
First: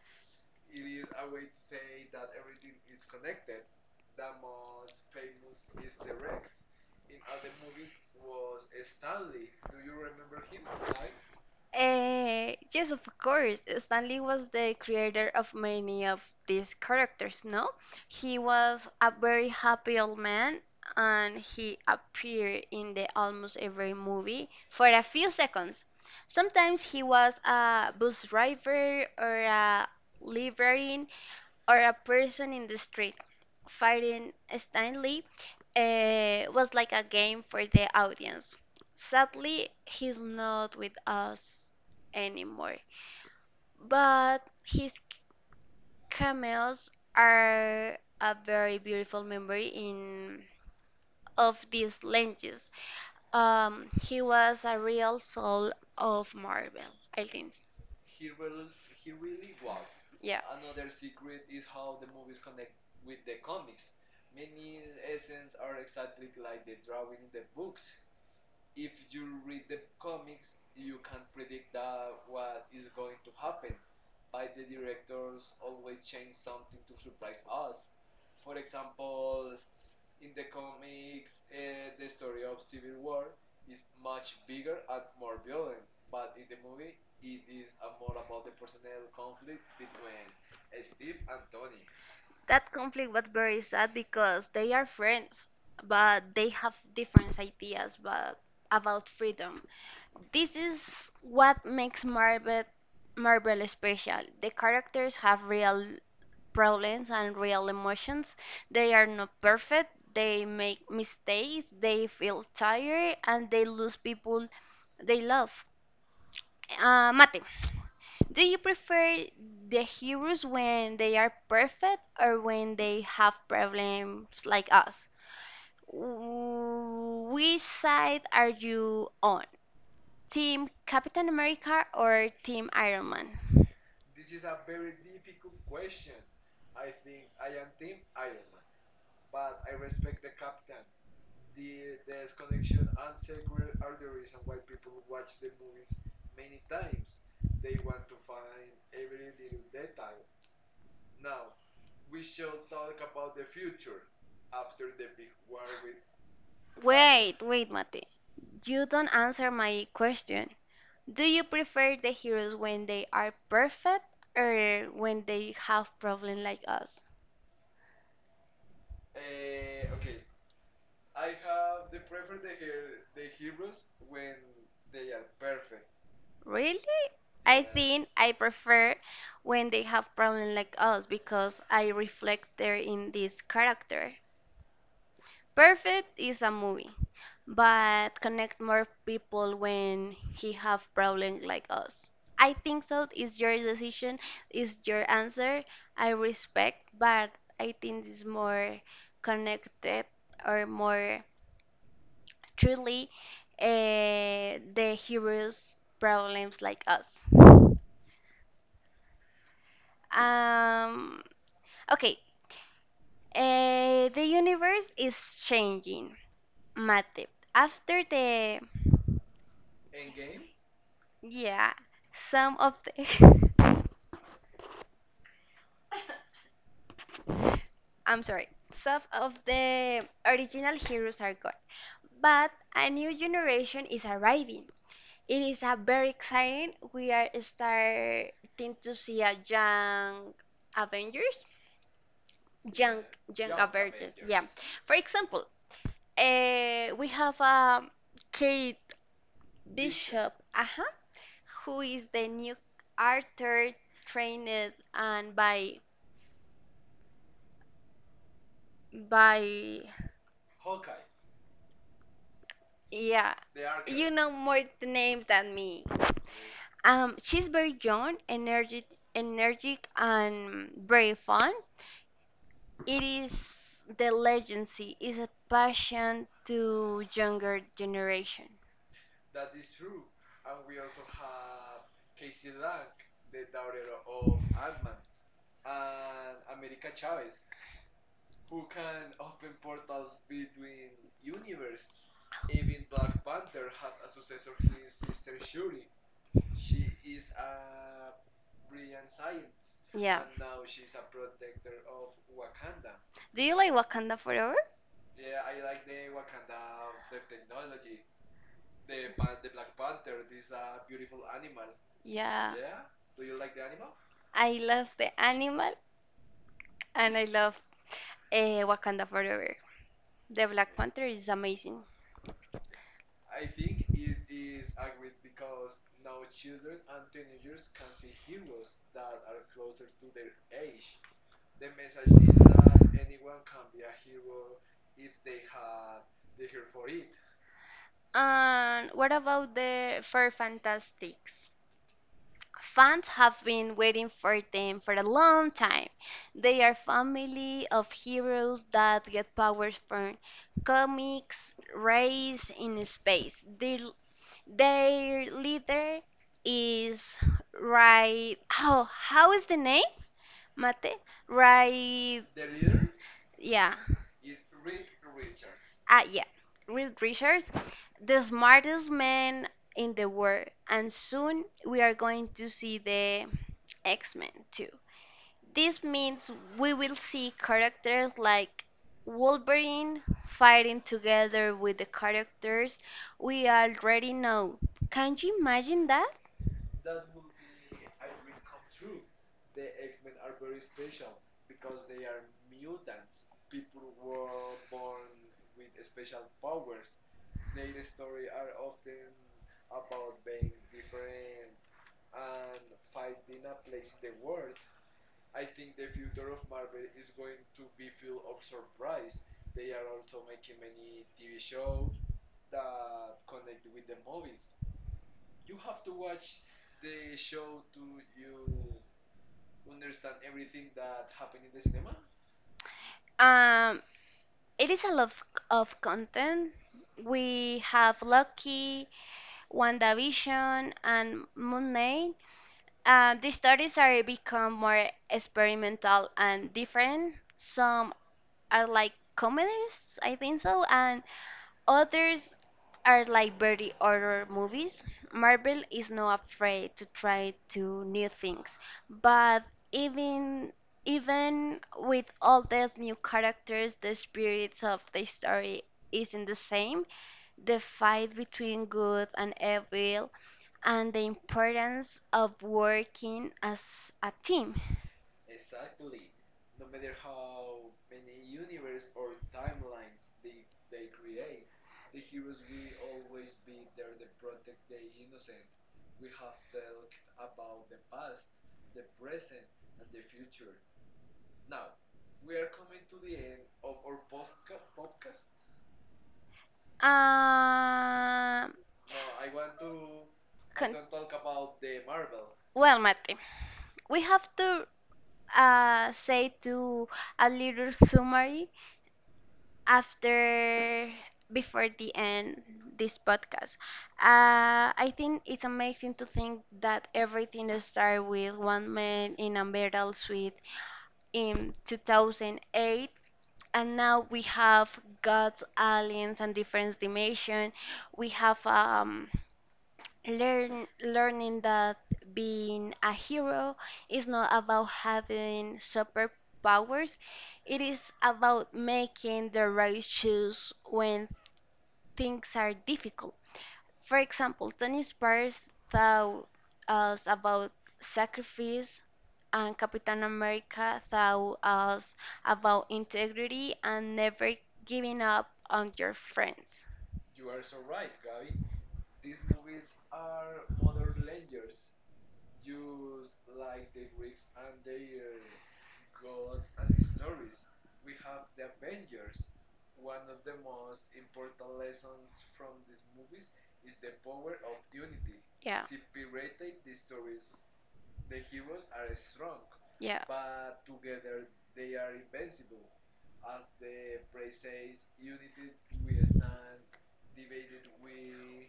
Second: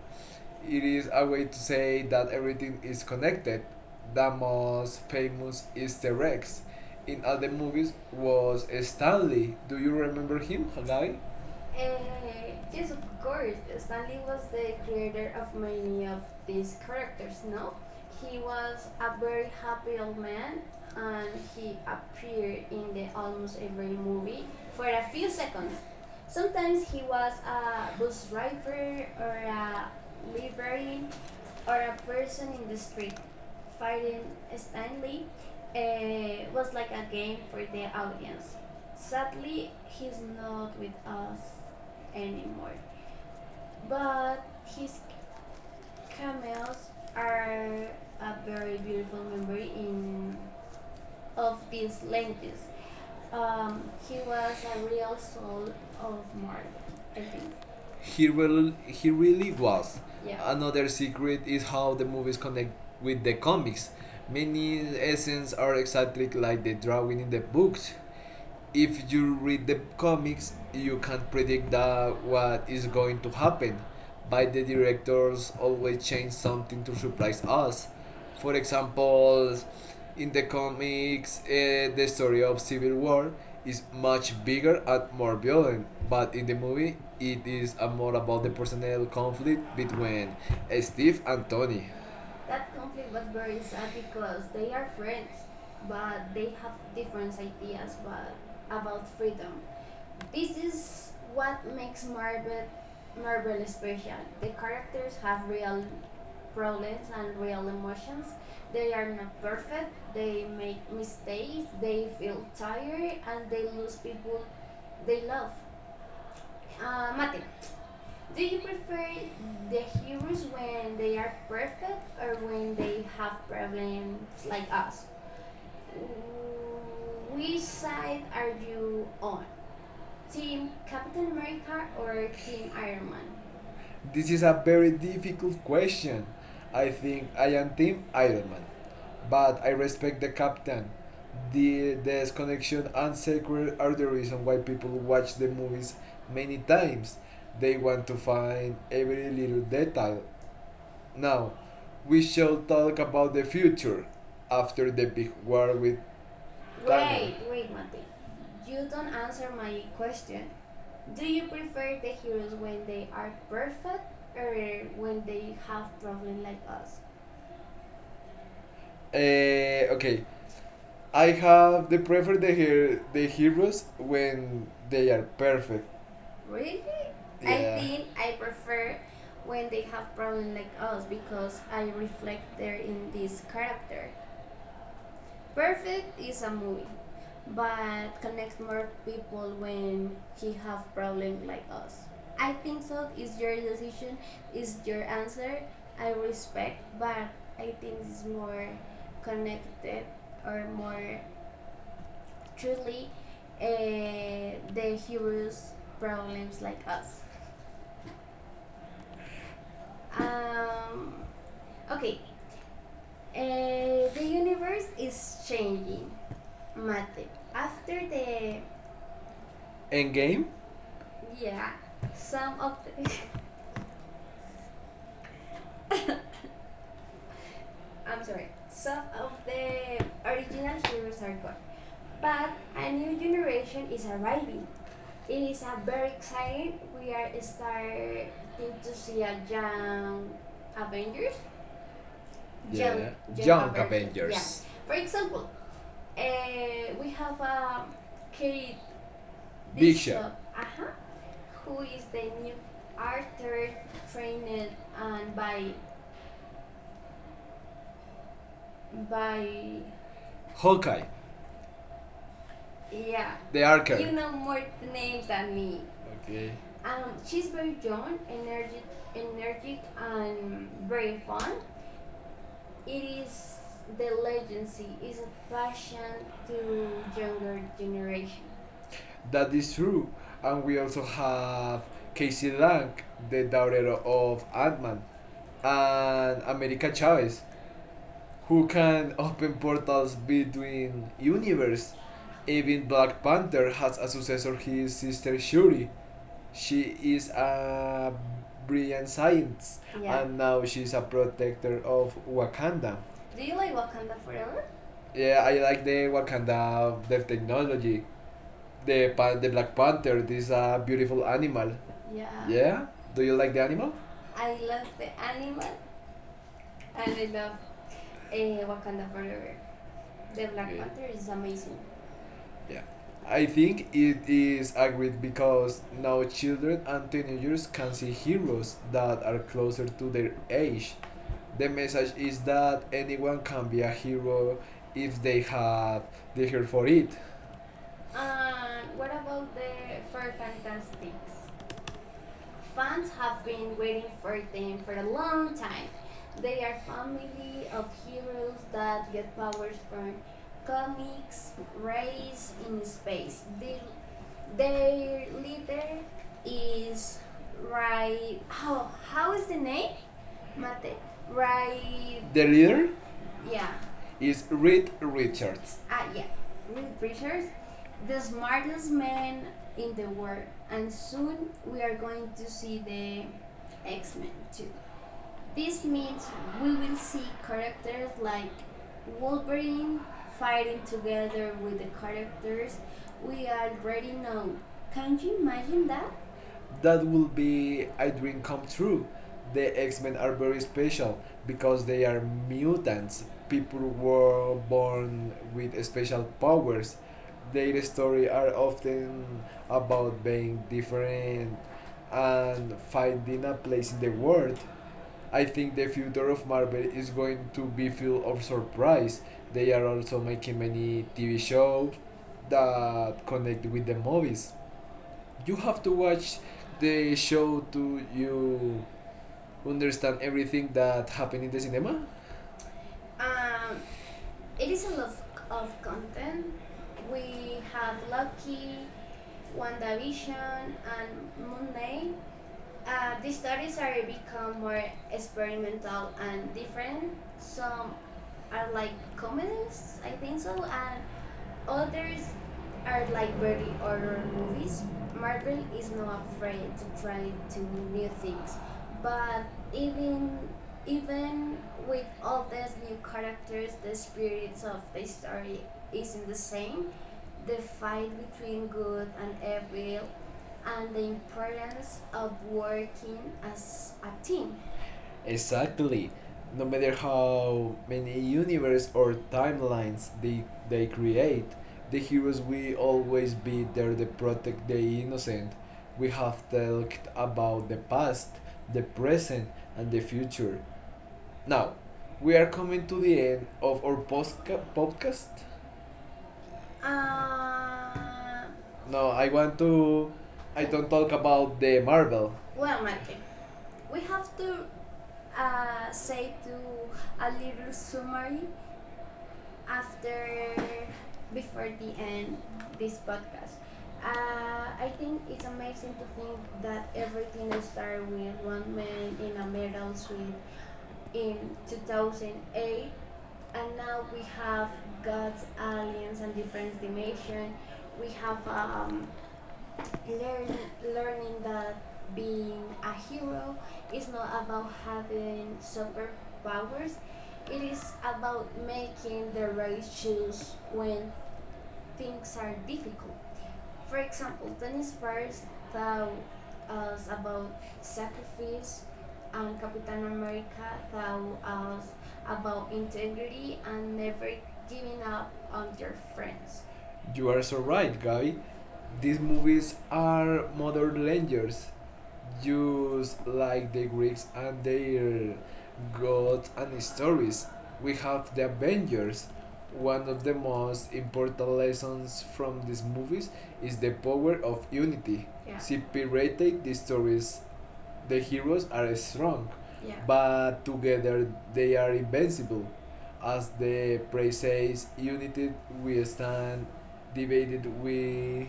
Speaker 2: It is a way to say that everything is connected. The most famous Easter eggs in all the movies was Stanley. Do you remember him, Hagaí? Uh,
Speaker 1: Yes,
Speaker 2: yes,
Speaker 1: of
Speaker 2: of
Speaker 1: course.
Speaker 2: course,
Speaker 1: Stanley was
Speaker 2: the
Speaker 1: the creator
Speaker 2: creator
Speaker 1: of
Speaker 2: of
Speaker 1: many
Speaker 2: many of
Speaker 1: of these
Speaker 2: these characters,
Speaker 1: characters, no?
Speaker 2: no?
Speaker 1: He
Speaker 2: He's
Speaker 1: was a
Speaker 2: a
Speaker 1: very happy
Speaker 2: real
Speaker 1: old man
Speaker 2: man and
Speaker 1: and
Speaker 2: he
Speaker 1: he
Speaker 2: appeared
Speaker 1: appeared in
Speaker 2: in the
Speaker 1: the almost
Speaker 2: almost every
Speaker 1: every
Speaker 2: movie
Speaker 1: movie
Speaker 2: for
Speaker 1: for a
Speaker 2: a few
Speaker 1: few
Speaker 2: seconds.
Speaker 1: seconds. Sometimes
Speaker 2: Sometimes
Speaker 1: he
Speaker 2: he was
Speaker 1: was a
Speaker 2: a
Speaker 1: bus
Speaker 2: bus
Speaker 1: driver
Speaker 2: driver or
Speaker 1: or a
Speaker 2: a library
Speaker 1: librarian, or a
Speaker 2: or
Speaker 1: person
Speaker 2: person in
Speaker 1: in
Speaker 2: the
Speaker 1: the
Speaker 2: street
Speaker 1: street.
Speaker 2: fighting
Speaker 1: Fighting Stanley
Speaker 2: Stanley and
Speaker 1: was like a game for the audience.
Speaker 2: Fabians.
Speaker 1: Sadly,
Speaker 2: Sadly, he's
Speaker 1: he's not
Speaker 2: not
Speaker 1: with
Speaker 2: with us
Speaker 1: us
Speaker 2: anymore.
Speaker 1: anymore,
Speaker 2: But
Speaker 1: but
Speaker 2: his
Speaker 1: his
Speaker 2: cats
Speaker 1: cameos
Speaker 2: are
Speaker 1: are
Speaker 2: a
Speaker 1: a very
Speaker 2: very beautiful
Speaker 1: beautiful memory
Speaker 2: memory in
Speaker 1: in
Speaker 2: all
Speaker 1: of
Speaker 2: his
Speaker 1: these
Speaker 2: languages.
Speaker 1: lenses.
Speaker 2: Um,
Speaker 1: He was a
Speaker 2: a real
Speaker 1: real soul of
Speaker 2: of Mark,
Speaker 1: Marvel,
Speaker 2: I
Speaker 1: I
Speaker 2: think.
Speaker 1: think.
Speaker 2: He really was. Yeah.
Speaker 1: Yeah.
Speaker 2: Another secret is how the movies connect with the comics. Many essence are exactly like the drawing in the books. If you read the comics, you can predict that what is going to happen. But the directors always change something to surprise us. For example, in the comics, the story of Civil War is much bigger and more violent, but in the movie, it is more about the personal conflict between Steve and Tony.
Speaker 1: That
Speaker 2: That
Speaker 1: conflict
Speaker 2: conflict
Speaker 1: was
Speaker 2: but
Speaker 1: very
Speaker 2: worries
Speaker 1: sad
Speaker 2: because
Speaker 1: because
Speaker 2: they
Speaker 1: they are
Speaker 2: are friends,
Speaker 1: friends, but
Speaker 2: but
Speaker 1: they
Speaker 2: they have
Speaker 1: have
Speaker 2: different
Speaker 1: different
Speaker 2: ideas
Speaker 1: ideas
Speaker 2: but
Speaker 1: but
Speaker 2: about
Speaker 1: about
Speaker 2: freedom.
Speaker 1: freedom.
Speaker 2: This
Speaker 1: This
Speaker 2: is
Speaker 1: is
Speaker 2: what
Speaker 1: what makes Marvel
Speaker 2: is special.
Speaker 1: special.
Speaker 2: They
Speaker 1: The characters have
Speaker 2: feel
Speaker 1: real
Speaker 2: problems
Speaker 1: problems
Speaker 2: and
Speaker 1: and
Speaker 2: real
Speaker 1: real
Speaker 2: emotions.
Speaker 1: emotions. They are not perfect.
Speaker 2: They
Speaker 1: They
Speaker 2: make
Speaker 1: make
Speaker 2: mistakes.
Speaker 1: mistakes. They
Speaker 2: They feel.
Speaker 1: feel tired and they lose people they
Speaker 2: They love
Speaker 1: love. Mate, do you prefer
Speaker 2: the
Speaker 1: the
Speaker 2: heroes
Speaker 1: heroes
Speaker 2: when
Speaker 1: when they
Speaker 2: they
Speaker 1: are
Speaker 2: are
Speaker 1: perfect or
Speaker 2: when
Speaker 1: when they
Speaker 2: they
Speaker 1: have
Speaker 2: have problems
Speaker 1: problems like
Speaker 2: like
Speaker 1: us?
Speaker 2: we
Speaker 1: Which
Speaker 2: saw
Speaker 1: side are
Speaker 2: you
Speaker 1: you
Speaker 2: on
Speaker 1: on?
Speaker 2: team
Speaker 1: Team Captain
Speaker 2: Captain America
Speaker 1: America or
Speaker 2: team.
Speaker 1: Team Iron Man?
Speaker 2: One. This is a very difficult question. I think I am Team Iron Man, but I respect the captain. The disconnection and secret are the reason why people watch the movies many times. They want to find every little detail. Now, we shall talk about the future after the big war with Thanos.
Speaker 1: Wait,
Speaker 2: Wait,
Speaker 1: wait,
Speaker 2: wait.
Speaker 1: Mate.
Speaker 2: You
Speaker 1: You don't answer my question. Do
Speaker 2: do
Speaker 1: you
Speaker 2: you
Speaker 1: prefer
Speaker 2: the
Speaker 1: the
Speaker 2: heroes
Speaker 1: heroes
Speaker 2: when
Speaker 1: when
Speaker 2: they
Speaker 1: they
Speaker 2: are
Speaker 1: are perfect or
Speaker 2: when
Speaker 1: when they
Speaker 2: they have
Speaker 1: have
Speaker 2: problems
Speaker 1: problems
Speaker 2: like
Speaker 1: like
Speaker 2: us.
Speaker 1: us?
Speaker 2: Okay, I have the prefer the the heroes when they are perfect.
Speaker 1: Really?
Speaker 2: Really? I
Speaker 1: I
Speaker 2: Yeah. Think
Speaker 1: think I prefer
Speaker 2: when
Speaker 1: when
Speaker 2: they
Speaker 1: they
Speaker 2: have
Speaker 1: have
Speaker 2: problem
Speaker 1: problems
Speaker 2: like
Speaker 1: like us because I reflect there
Speaker 2: they're in
Speaker 1: in this
Speaker 2: this car.
Speaker 1: character.
Speaker 2: First
Speaker 1: Perfect
Speaker 2: it's
Speaker 1: is
Speaker 2: a
Speaker 1: a
Speaker 2: movie.
Speaker 1: movie,
Speaker 2: But
Speaker 1: but connect more people when
Speaker 2: when he
Speaker 1: he
Speaker 2: have
Speaker 1: have problems
Speaker 2: problem like
Speaker 1: like
Speaker 2: us,
Speaker 1: us. I
Speaker 2: I
Speaker 1: think so.
Speaker 2: is
Speaker 1: It's
Speaker 2: your
Speaker 1: your
Speaker 2: decision
Speaker 1: decision.
Speaker 2: is
Speaker 1: It's
Speaker 2: your
Speaker 1: your answer.
Speaker 2: I
Speaker 1: I
Speaker 2: respect
Speaker 1: respect,
Speaker 2: but
Speaker 1: but I
Speaker 2: I think
Speaker 1: think it's
Speaker 2: it's more
Speaker 1: more
Speaker 2: connected
Speaker 1: connected or more truly
Speaker 2: uh,
Speaker 1: the
Speaker 2: the heroes
Speaker 1: heroes'
Speaker 2: problems
Speaker 1: problems like
Speaker 2: like us.
Speaker 1: us.
Speaker 2: Um
Speaker 1: Um, Okay,
Speaker 2: The
Speaker 1: the
Speaker 2: universe
Speaker 1: universe is
Speaker 2: is changing,
Speaker 1: changing,
Speaker 2: Mate.
Speaker 1: Mate.
Speaker 2: After
Speaker 1: After the
Speaker 2: the Endgame? Yeah,
Speaker 1: yeah, some
Speaker 2: some
Speaker 1: of
Speaker 2: of
Speaker 1: the
Speaker 2: the
Speaker 1: [laughs]
Speaker 2: [laughs] I'm
Speaker 1: I'm
Speaker 2: sorry,
Speaker 1: sorry,
Speaker 2: some
Speaker 1: some
Speaker 2: of
Speaker 1: of
Speaker 2: the
Speaker 1: the original
Speaker 2: original
Speaker 1: heroes
Speaker 2: heroes are
Speaker 1: are
Speaker 2: gone,
Speaker 1: gone, but
Speaker 2: but
Speaker 1: a
Speaker 2: a
Speaker 1: new
Speaker 2: new
Speaker 1: generation
Speaker 2: generation
Speaker 1: is
Speaker 2: is
Speaker 1: arriving.
Speaker 2: arriving. It
Speaker 1: It
Speaker 2: is
Speaker 1: is
Speaker 2: a
Speaker 1: a very
Speaker 2: very
Speaker 1: exciting.
Speaker 2: exciting.
Speaker 1: We
Speaker 2: We
Speaker 1: are
Speaker 2: are starting
Speaker 1: starting to
Speaker 2: to
Speaker 1: see
Speaker 2: see
Speaker 1: a
Speaker 2: a young
Speaker 1: young
Speaker 2: Avengers.
Speaker 1: Avengers,
Speaker 2: Yeah.
Speaker 1: young young Young
Speaker 2: Young Avengers.
Speaker 1: Avengers. Yeah, Avengers.
Speaker 2: Avengers. Yeah. For
Speaker 1: For example,
Speaker 2: example,
Speaker 1: we
Speaker 2: we have
Speaker 1: have Kate Bishop.
Speaker 2: Bishop.
Speaker 1: Bishop.
Speaker 2: Bishop.
Speaker 1: Uh-huh. Who
Speaker 2: Who is
Speaker 1: is
Speaker 2: the
Speaker 1: the
Speaker 2: new
Speaker 1: new
Speaker 2: actor
Speaker 1: Arthur
Speaker 2: trained
Speaker 1: trained
Speaker 2: and
Speaker 1: and
Speaker 2: by
Speaker 1: by
Speaker 2: Hawkeye,
Speaker 1: yeah,
Speaker 2: yeah. The archer.
Speaker 1: you
Speaker 2: You know
Speaker 1: know more
Speaker 2: more
Speaker 1: the names than
Speaker 2: than me.
Speaker 1: me.
Speaker 2: Okay. She's
Speaker 1: She's
Speaker 2: very
Speaker 1: very young,
Speaker 2: known
Speaker 1: energetic,
Speaker 2: and nerd
Speaker 1: energetic,
Speaker 2: and
Speaker 1: and very
Speaker 2: very.
Speaker 1: fun. It
Speaker 2: It's
Speaker 1: is
Speaker 2: the
Speaker 1: the
Speaker 2: legacy
Speaker 1: legacy
Speaker 2: is
Speaker 1: is a
Speaker 2: fun
Speaker 1: passion
Speaker 2: to
Speaker 1: to younger
Speaker 2: younger generation.
Speaker 1: generation.
Speaker 2: That is true. And we also have Casey Lang, the daughter of Ant-Man, and America Chavez, who can open portals between universes? Even Black Panther has a successor, his sister Shuri. She is a brilliant scientist,
Speaker 1: Yeah.
Speaker 2: yeah, and now she's a protector of Wakanda.
Speaker 1: Do you like Wakanda Forever?
Speaker 2: Yeah, I like the Wakanda, the technology, the pan, the Black Panther. This is a beautiful animal. Yeah.
Speaker 1: Yeah.
Speaker 2: Yeah, do you like the animal?
Speaker 1: I
Speaker 2: I love
Speaker 1: love the animal and I love Eh, Wakanda
Speaker 2: Wakanda Forever.
Speaker 1: Forever. The
Speaker 2: The
Speaker 1: Black Panther
Speaker 2: Panther
Speaker 1: is
Speaker 2: is amazing.
Speaker 1: amazing.
Speaker 2: Yeah, I think it is agreed because now children and teenagers can see heroes that are closer to their age. The message is that anyone can be a hero if they have the heart for it.
Speaker 1: And
Speaker 2: And what
Speaker 1: what about the Four
Speaker 2: fantastic!
Speaker 1: Fantastics? Fans
Speaker 2: Fans
Speaker 1: have
Speaker 2: have
Speaker 1: been
Speaker 2: been
Speaker 1: waiting for them
Speaker 2: waiting
Speaker 1: for
Speaker 2: for
Speaker 1: a
Speaker 2: a
Speaker 1: long
Speaker 2: long
Speaker 1: time.
Speaker 2: time.
Speaker 1: They
Speaker 2: They
Speaker 1: are family of heroes that get powers
Speaker 2: for
Speaker 1: from comics raised in
Speaker 2: in space.
Speaker 1: space.
Speaker 2: The,
Speaker 1: Their
Speaker 2: their leader
Speaker 1: leader is
Speaker 2: is
Speaker 1: right.
Speaker 2: Ray
Speaker 1: Oh, how is the name?
Speaker 2: Mate.
Speaker 1: Mate? Right.
Speaker 2: The leader yeah.
Speaker 1: Yeah.
Speaker 2: Is Reed Richards.
Speaker 1: Ah, yeah.
Speaker 2: Reed
Speaker 1: Real
Speaker 2: Richards,
Speaker 1: Richards,
Speaker 2: the
Speaker 1: the smartest
Speaker 2: last man
Speaker 1: man in
Speaker 2: in
Speaker 1: the
Speaker 2: the world,
Speaker 1: world,
Speaker 2: and
Speaker 1: and soon
Speaker 2: soon
Speaker 1: we are
Speaker 2: we're
Speaker 1: going
Speaker 2: going
Speaker 1: to
Speaker 2: to
Speaker 1: see
Speaker 2: see the
Speaker 1: the X
Speaker 2: X-Men
Speaker 1: Men too.
Speaker 2: too.
Speaker 1: This
Speaker 2: This means
Speaker 1: means
Speaker 2: we
Speaker 1: we will
Speaker 2: will see
Speaker 1: see characters like
Speaker 2: Wolverine
Speaker 1: Wolverine
Speaker 2: fighting
Speaker 1: fighting
Speaker 2: together
Speaker 1: together
Speaker 2: with
Speaker 1: with the
Speaker 2: the characters
Speaker 1: characters
Speaker 2: we
Speaker 1: we already
Speaker 2: know.
Speaker 1: know. Can
Speaker 2: Can you
Speaker 1: you imagine
Speaker 2: imagine
Speaker 1: that?
Speaker 2: that? That will be a dream come true. The X Men are very special because they are mutants. People were born with special powers. Their story are often about being different and finding a place in the world. I think the future of Marvel is going to be filled of surprise. They are also making many TV shows that connect with the movies you have to watch the show to you understand everything that happened in the cinema. Um,
Speaker 1: Um,
Speaker 2: it
Speaker 1: it is
Speaker 2: is
Speaker 1: a lot
Speaker 2: a
Speaker 1: of
Speaker 2: content
Speaker 1: content.
Speaker 2: we
Speaker 1: We have Loki,
Speaker 2: want
Speaker 1: WandaVision, and
Speaker 2: and
Speaker 1: Moon
Speaker 2: made
Speaker 1: Knight. The stories are become more experimental
Speaker 2: experimental and
Speaker 1: and
Speaker 2: different.
Speaker 1: different.
Speaker 2: Some
Speaker 1: Some are
Speaker 2: are
Speaker 1: like
Speaker 2: comedies
Speaker 1: comedies, I
Speaker 2: and
Speaker 1: think so, and
Speaker 2: others
Speaker 1: others are
Speaker 2: are like
Speaker 1: like
Speaker 2: very
Speaker 1: very
Speaker 2: horror
Speaker 1: horror
Speaker 2: movies.
Speaker 1: movies. Marvel
Speaker 2: Marvel
Speaker 1: is
Speaker 2: is not
Speaker 1: not
Speaker 2: afraid
Speaker 1: afraid
Speaker 2: to
Speaker 1: to
Speaker 2: try
Speaker 1: try
Speaker 2: to
Speaker 1: to
Speaker 2: new
Speaker 1: new
Speaker 2: things,
Speaker 1: things, but
Speaker 2: but even
Speaker 1: even
Speaker 2: even
Speaker 1: even with
Speaker 2: with
Speaker 1: all these new characters, the
Speaker 2: spirit
Speaker 1: spirits of the
Speaker 2: the story
Speaker 1: story
Speaker 2: is
Speaker 1: isn't
Speaker 2: not the
Speaker 1: the same.
Speaker 2: same
Speaker 1: The
Speaker 2: fight
Speaker 1: fight between
Speaker 2: between
Speaker 1: good
Speaker 2: good
Speaker 1: and
Speaker 2: and evil
Speaker 1: evil and
Speaker 2: and the
Speaker 1: the
Speaker 2: importance
Speaker 1: importance
Speaker 2: of
Speaker 1: of
Speaker 2: working
Speaker 1: working
Speaker 2: as
Speaker 1: as a
Speaker 2: a
Speaker 1: team.
Speaker 2: team. Exactly. No matter how many universes or timelines they create, the heroes will always be there to protect the innocent. We have talked about the past, the present, and the future. Now, we are coming to the end of our podcast.
Speaker 1: Um,
Speaker 2: No, I want to. I
Speaker 1: con-
Speaker 2: don't talk about the Marvel.
Speaker 1: well, Mate,
Speaker 2: We
Speaker 1: we have to say to a little
Speaker 2: sorry
Speaker 1: summary after before
Speaker 2: after the
Speaker 1: the
Speaker 2: end
Speaker 1: end
Speaker 2: this
Speaker 1: this
Speaker 2: part.
Speaker 1: podcast.
Speaker 2: I
Speaker 1: I think it's amazing
Speaker 2: think
Speaker 1: to think
Speaker 2: that
Speaker 1: that
Speaker 2: we're
Speaker 1: everything
Speaker 2: everything
Speaker 1: started
Speaker 2: start with
Speaker 1: with one
Speaker 2: one
Speaker 1: man
Speaker 2: man in
Speaker 1: in a
Speaker 2: a
Speaker 1: metal
Speaker 2: metal suit
Speaker 1: suite
Speaker 2: in
Speaker 1: in 2008
Speaker 2: 2008,
Speaker 1: and
Speaker 2: and now
Speaker 1: now we
Speaker 2: we
Speaker 1: have
Speaker 2: have
Speaker 1: gods,
Speaker 2: God's Alien
Speaker 1: aliens, and different
Speaker 2: Friends
Speaker 1: dimension.
Speaker 2: Division.
Speaker 1: We
Speaker 2: We
Speaker 1: have
Speaker 2: um learn,
Speaker 1: learn
Speaker 2: learning
Speaker 1: learning that
Speaker 2: that being
Speaker 1: being a
Speaker 2: a
Speaker 1: hero
Speaker 2: hero
Speaker 1: is
Speaker 2: is
Speaker 1: not about having
Speaker 2: having
Speaker 1: superpowers.
Speaker 2: powers.
Speaker 1: It
Speaker 2: It
Speaker 1: is
Speaker 2: is about
Speaker 1: about making
Speaker 2: making
Speaker 1: the
Speaker 2: the
Speaker 1: right
Speaker 2: right
Speaker 1: choice
Speaker 2: choice
Speaker 1: when
Speaker 2: when
Speaker 1: things
Speaker 2: things
Speaker 1: are
Speaker 2: are
Speaker 1: difficult.
Speaker 2: difficult.
Speaker 1: For
Speaker 2: For
Speaker 1: example,
Speaker 2: example, that
Speaker 1: Tony inspires
Speaker 2: inspires thou
Speaker 1: thought us
Speaker 2: us
Speaker 1: about
Speaker 2: about
Speaker 1: sacrifice,
Speaker 2: sacrifice
Speaker 1: and
Speaker 2: and
Speaker 1: Captain
Speaker 2: Captain
Speaker 1: America
Speaker 2: America thou
Speaker 1: thought us
Speaker 2: us
Speaker 1: about
Speaker 2: about
Speaker 1: integrity
Speaker 2: integrity
Speaker 1: and
Speaker 2: and
Speaker 1: never
Speaker 2: never
Speaker 1: giving
Speaker 2: giving
Speaker 1: up
Speaker 2: up
Speaker 1: on
Speaker 2: on
Speaker 1: your
Speaker 2: your friends.
Speaker 1: friends.
Speaker 2: You are so right, Gabi. These movies are modern legends, just like the Greeks and their gods and stories. We have the Avengers. One of the most important lessons from these movies is the power of unity. Yeah.
Speaker 1: Yeah,
Speaker 2: Separated the stories, the heroes are strong, yeah,
Speaker 1: yeah.
Speaker 2: but together they are invincible. As the praise says, united we stand, divided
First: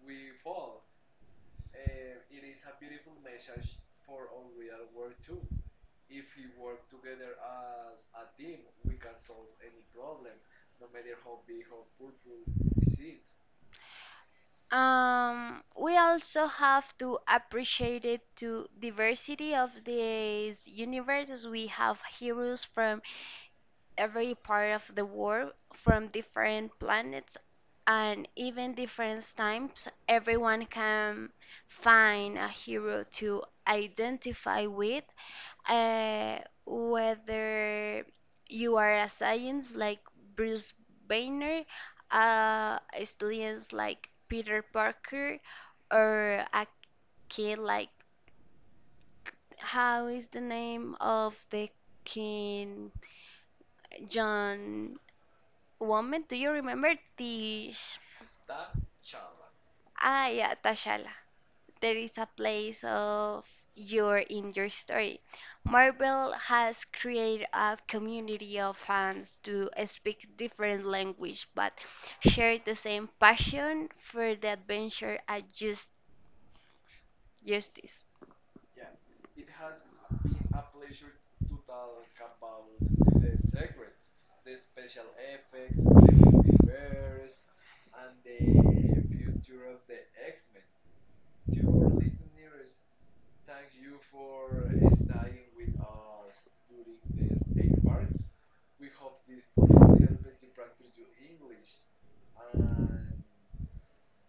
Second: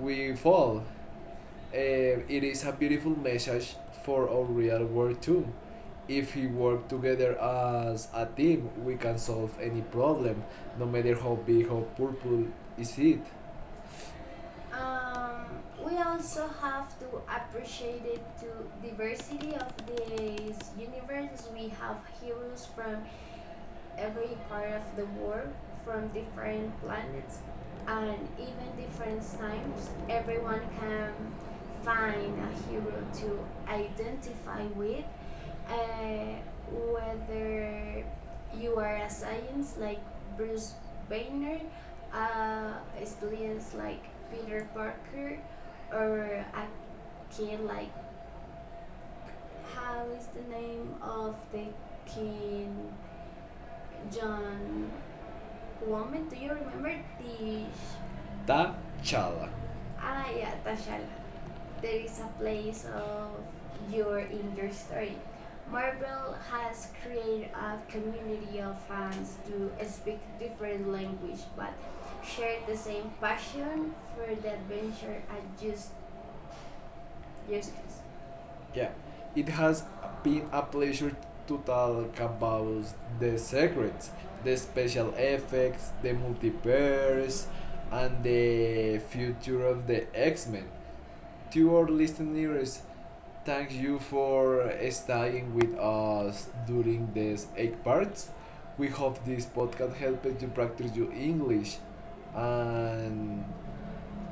Speaker 2: we fall. It is a beautiful message for our real world too. If we work together as a team, we can solve any problem, no matter how big or purple is it. Um, we
Speaker 1: We also have to appreciate it
Speaker 2: to
Speaker 1: to
Speaker 2: diversity
Speaker 1: diversity
Speaker 2: of
Speaker 1: of
Speaker 2: these
Speaker 1: this
Speaker 2: unique
Speaker 1: universe. We have
Speaker 2: heroes
Speaker 1: heroes
Speaker 2: from
Speaker 1: from every part of
Speaker 2: of the
Speaker 1: the
Speaker 2: world,
Speaker 1: world
Speaker 2: from
Speaker 1: from
Speaker 2: different
Speaker 1: different planets
Speaker 2: planets
Speaker 1: and
Speaker 2: and
Speaker 1: even
Speaker 2: even different
Speaker 1: different times.
Speaker 2: times. Everyone
Speaker 1: Everyone
Speaker 2: can
Speaker 1: can
Speaker 2: find
Speaker 1: find a
Speaker 2: a
Speaker 1: hero
Speaker 2: hero to
Speaker 1: to
Speaker 2: ally
Speaker 1: identify
Speaker 2: with,
Speaker 1: with,
Speaker 2: uh,
Speaker 1: uh,
Speaker 2: whether
Speaker 1: whether you are a
Speaker 2: aliens
Speaker 1: science
Speaker 2: like
Speaker 1: like
Speaker 2: Bruce
Speaker 1: Bruce
Speaker 2: Banner,
Speaker 1: Banner, a
Speaker 2: uh,
Speaker 1: student
Speaker 2: aliens like
Speaker 1: like Peter
Speaker 2: Peter,
Speaker 1: Parker,
Speaker 2: or
Speaker 1: or a kid
Speaker 2: King like
Speaker 1: like how
Speaker 2: what's
Speaker 1: is the
Speaker 2: the name
Speaker 1: name
Speaker 2: of
Speaker 1: of
Speaker 2: the
Speaker 1: the
Speaker 2: king
Speaker 1: King
Speaker 2: John
Speaker 1: John Woman,
Speaker 2: Woman, do
Speaker 1: do you
Speaker 2: you
Speaker 1: remember Tish?
Speaker 2: the T'Challa.
Speaker 1: Ah, yeah,
Speaker 2: Achala?
Speaker 1: Tashala. There
Speaker 2: There
Speaker 1: is
Speaker 2: is
Speaker 1: a
Speaker 2: a
Speaker 1: place
Speaker 2: place of
Speaker 1: of your
Speaker 2: your in
Speaker 1: in
Speaker 2: your
Speaker 1: your
Speaker 2: story.
Speaker 1: story. Marvel
Speaker 2: Marvel has
Speaker 1: has
Speaker 2: created
Speaker 1: created
Speaker 2: a
Speaker 1: a
Speaker 2: community
Speaker 1: community
Speaker 2: of
Speaker 1: of
Speaker 2: fans
Speaker 1: fans
Speaker 2: to
Speaker 1: to
Speaker 2: speak
Speaker 1: speak different
Speaker 2: different language,
Speaker 1: language
Speaker 2: but
Speaker 1: but share
Speaker 2: the
Speaker 1: the
Speaker 2: same
Speaker 1: same passion
Speaker 2: passion for
Speaker 1: for
Speaker 2: the
Speaker 1: the
Speaker 2: adventure
Speaker 1: adventure
Speaker 2: and
Speaker 1: and
Speaker 2: just justice.
Speaker 1: justice.
Speaker 2: Yeah, it has been a pleasure to talk about the secrets, the special effects, Bears and the future of the X-Men. To our listeners, thank you for staying with us during these eight parts. We hope this podcast helped you practice your English and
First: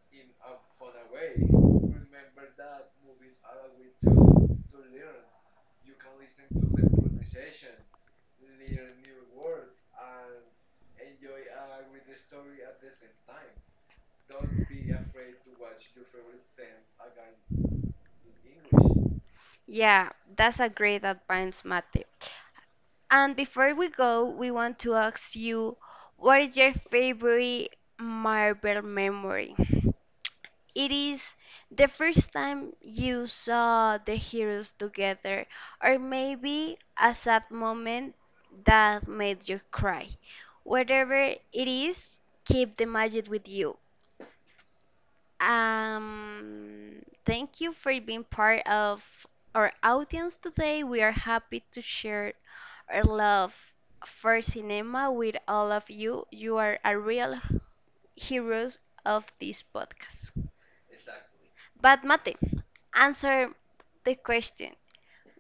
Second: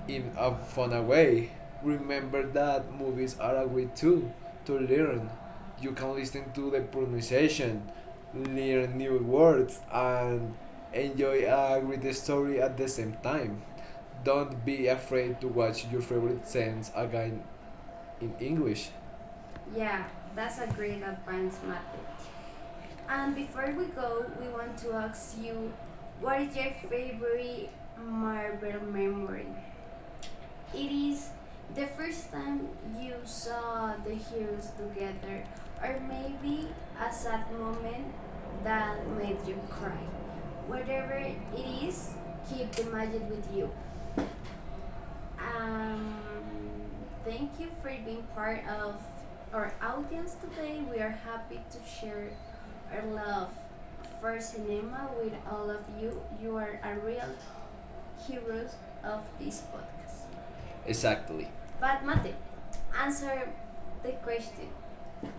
Speaker 2: in a fun way. Remember that movies are a way too to learn. You can listen to the pronunciation, learn new words, and enjoy a great story at the same time. Don't be afraid to watch your favorite scenes again in English. Yeah,
Speaker 1: Yeah, that's a great
Speaker 2: friends
Speaker 1: advance,
Speaker 2: matter.
Speaker 1: Mate. And
Speaker 2: And
Speaker 1: before we go, we want to ask you, what
Speaker 2: what
Speaker 1: is your favorite Marvel memory?
Speaker 2: memory?
Speaker 1: It
Speaker 2: It is
Speaker 1: is
Speaker 2: the
Speaker 1: the first
Speaker 2: time
Speaker 1: time
Speaker 2: you
Speaker 1: you saw the heroes
Speaker 2: used to
Speaker 1: together, or
Speaker 2: cry,
Speaker 1: maybe a sad moment
Speaker 2: and
Speaker 1: that
Speaker 2: that made
Speaker 1: made
Speaker 2: you
Speaker 1: you
Speaker 2: cry.
Speaker 1: cry. Whatever
Speaker 2: It
Speaker 1: it
Speaker 2: is
Speaker 1: is, keep
Speaker 2: keep
Speaker 1: the magic with
Speaker 2: with you.
Speaker 1: you.
Speaker 2: Um, thank
Speaker 1: Thank
Speaker 2: you
Speaker 1: you for being part
Speaker 2: of
Speaker 1: of our
Speaker 2: or,
Speaker 1: audience today. We are happy to share our
Speaker 2: of
Speaker 1: love for
Speaker 2: for
Speaker 1: cinema
Speaker 2: cinema
Speaker 1: with all of you. You are a real heroes of
Speaker 2: of
Speaker 1: this
Speaker 2: this podcast.
Speaker 1: podcast.
Speaker 2: Exactly.
Speaker 1: But Mate, answer the
Speaker 2: Thank
Speaker 1: question.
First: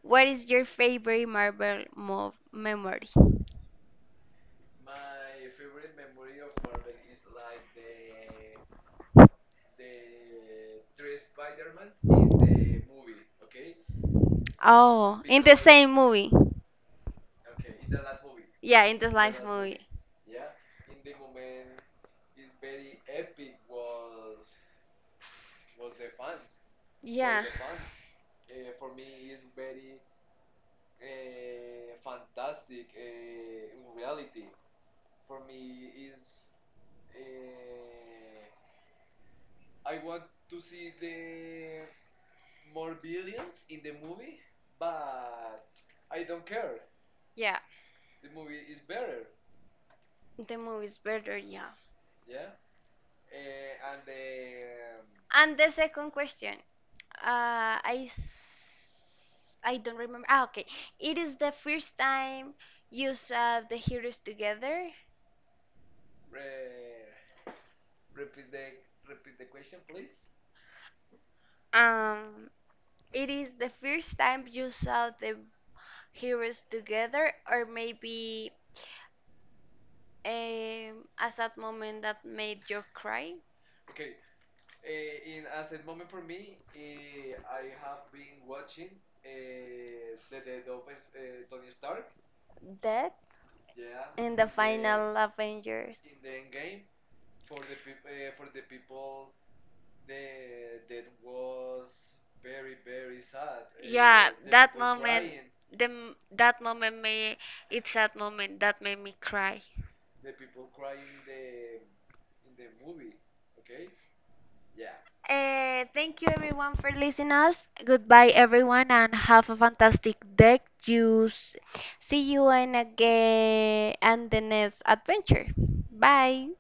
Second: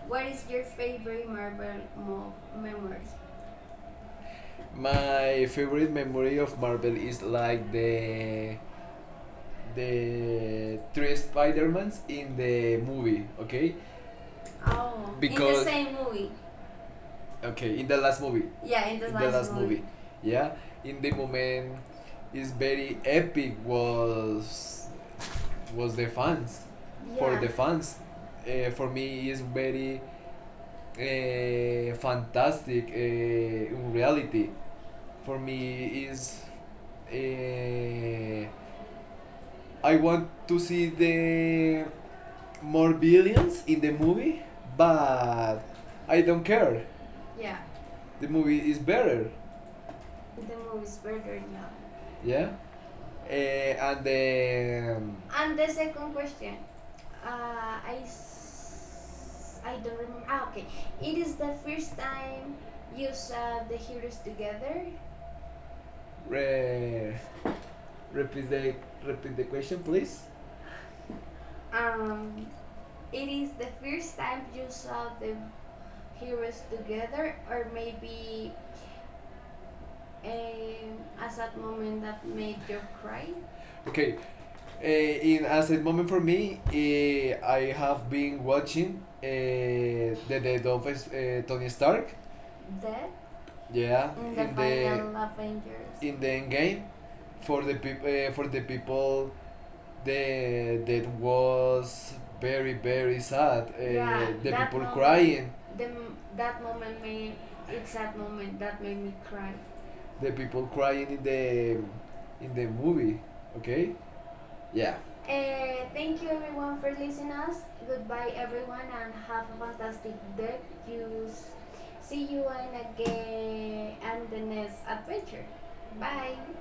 Speaker 1: What is your favorite Marvel mo memory?
Speaker 2: My favorite memory of Marvel is like the three Spider-Mans in the movie, okay?
Speaker 1: Oh, in the same movie.
Speaker 2: Okay, in the last movie.
Speaker 1: Yeah,
Speaker 2: Yeah,
Speaker 1: in
Speaker 2: the
Speaker 1: the last
Speaker 2: last movie.
Speaker 1: movie.
Speaker 2: Movie. Yeah, in the moment, is very epic. Was the fans for yeah
Speaker 1: Yeah.
Speaker 2: the fans. For me, is very fantastic. In reality, for me is uh, I want to see the more billions in the movie, but I don't care. Yeah.
Speaker 1: Yeah,
Speaker 2: The movie is better. The
Speaker 1: the movie is
Speaker 2: movie's
Speaker 1: better,
Speaker 2: better,
Speaker 1: yeah.
Speaker 2: yeah. Yeah. Uh, and the and
Speaker 1: And
Speaker 2: the
Speaker 1: the second
Speaker 2: second
Speaker 1: question,
Speaker 2: question. I
Speaker 1: I
Speaker 2: don't
Speaker 1: don't
Speaker 2: remember.
Speaker 1: remember. Ah,
Speaker 2: Ah, okay.
Speaker 1: okay.
Speaker 2: It
Speaker 1: It
Speaker 2: is
Speaker 1: is the
Speaker 2: the
Speaker 1: first time
Speaker 2: time you
Speaker 1: you
Speaker 2: saw
Speaker 1: saw the
Speaker 2: us
Speaker 1: heroes
Speaker 2: together.
Speaker 1: together.
Speaker 2: re- repeat the repeat the question, please. Um,
Speaker 1: Um,
Speaker 2: it
Speaker 1: it is
Speaker 2: is the
Speaker 1: the first
Speaker 2: first time
Speaker 1: time you saw
Speaker 2: of the
Speaker 1: the
Speaker 2: heroes
Speaker 1: heroes together,
Speaker 2: together,
Speaker 1: or
Speaker 2: or
Speaker 1: maybe
Speaker 2: maybe um, a
Speaker 1: As
Speaker 2: sad
Speaker 1: that
Speaker 2: moment
Speaker 1: moment
Speaker 2: that
Speaker 1: that
Speaker 2: made
Speaker 1: made
Speaker 2: you
Speaker 1: you
Speaker 2: cry.
Speaker 1: cry?
Speaker 2: Okay, in as a moment for me, I have been watching the Death of Tony Stark. That
Speaker 1: Dead
Speaker 2: yeah, in
Speaker 1: in
Speaker 2: the
Speaker 1: the
Speaker 2: in final
Speaker 1: final
Speaker 2: the Avengers.
Speaker 1: Avengers.
Speaker 2: In the end game, for the for the people, the that was very sad,
Speaker 1: Yeah,
Speaker 2: yeah.
Speaker 1: that moment,
Speaker 2: Crying. The,
Speaker 1: that
Speaker 2: that moment,
Speaker 1: moment may it's
Speaker 2: it,
Speaker 1: that moment that
Speaker 2: that
Speaker 1: made
Speaker 2: made
Speaker 1: me
Speaker 2: me cry.
Speaker 1: cry.
Speaker 2: The people crying in the movie. Okay. Yeah.
Speaker 1: Thank
Speaker 2: Thank
Speaker 1: you
Speaker 2: you
Speaker 1: everyone
Speaker 2: everyone
Speaker 1: for
Speaker 2: for listening.
Speaker 1: listening us. Goodbye everyone and have a fantastic day. See you in again and the
Speaker 2: And
Speaker 1: next adventure. Bye.